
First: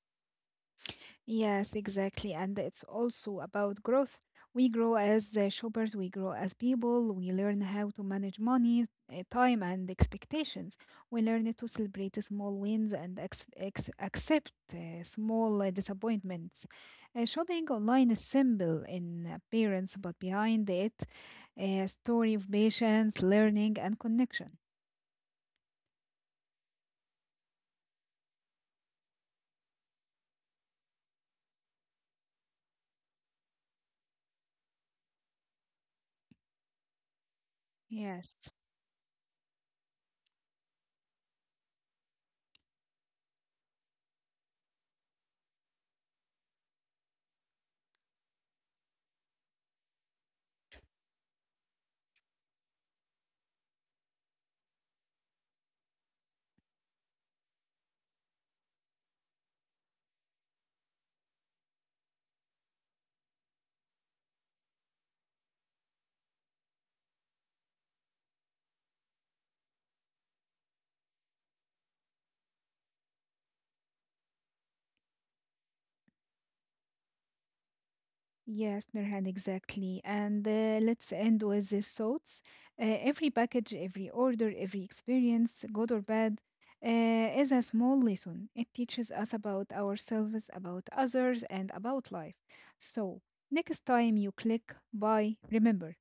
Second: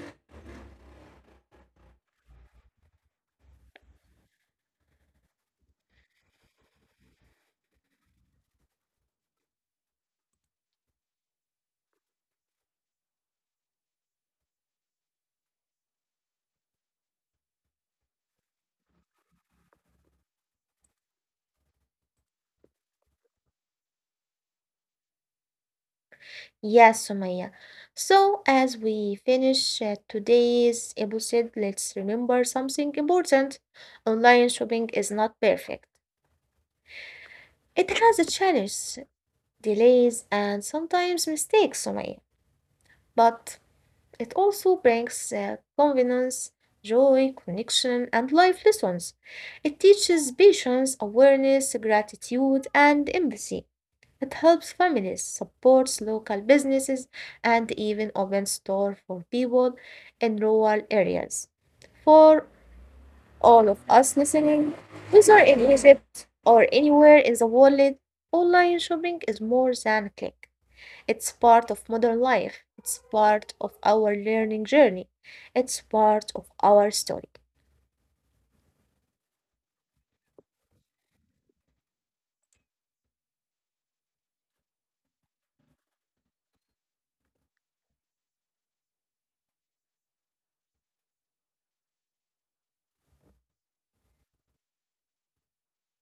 [SPEAKER 2] Yes, exactly. And it's also about growth. We grow as uh, shoppers, we grow as people, we learn how to manage money, uh, time, and expectations. We learn to celebrate small wins and ex ex accept uh, small uh, disappointments. Uh, shopping online is simple in appearance, but behind it, a story of patience, learning, and connection.
[SPEAKER 1] Yes, Sumaya. So, as we finish uh, today's episode, let's remember something important. Online shopping is not perfect. It has a
[SPEAKER 2] Yes.
[SPEAKER 1] challenge, delays, and sometimes mistakes, Sumaya. But it also brings uh, confidence, joy, connection, and life lessons. It teaches patience, awareness, gratitude, and empathy. It helps families, supports local businesses, and even opens store for people in rural areas. For all of us listening, whether in Egypt or anywhere in the world, online shopping is more than a click. It's part of modern life. It's part of our learning journey. It's part of our story.
[SPEAKER 2] Yes, Nurhan, exactly. And uh, let's end with the thoughts. Uh, every package, every order, every experience, good or bad, uh, is a small lesson. It teaches us about ourselves, about others, and about life. So, next time you click buy, remember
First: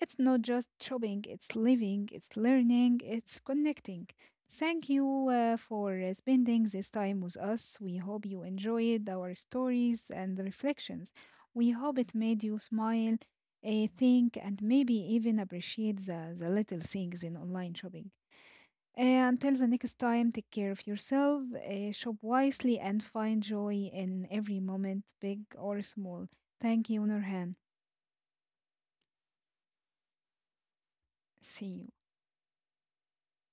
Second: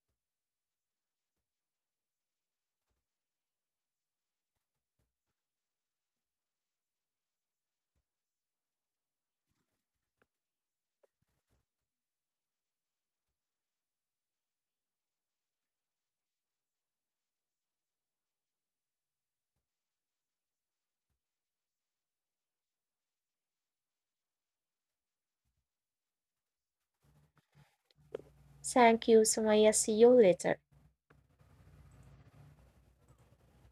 [SPEAKER 2] it's not just shopping, it's living, it's learning, it's connecting. Thank you uh, for uh, spending this time with us. We hope you enjoyed our stories and reflections. We hope it made you smile, uh, think, and maybe even appreciate the, the little things in online shopping. Uh, until the next time, take care of yourself, uh, shop wisely, and find joy in every moment, big or small. Thank you, Nurhan.
[SPEAKER 1] Thank you, Sumaya. See you later.
[SPEAKER 2] See you.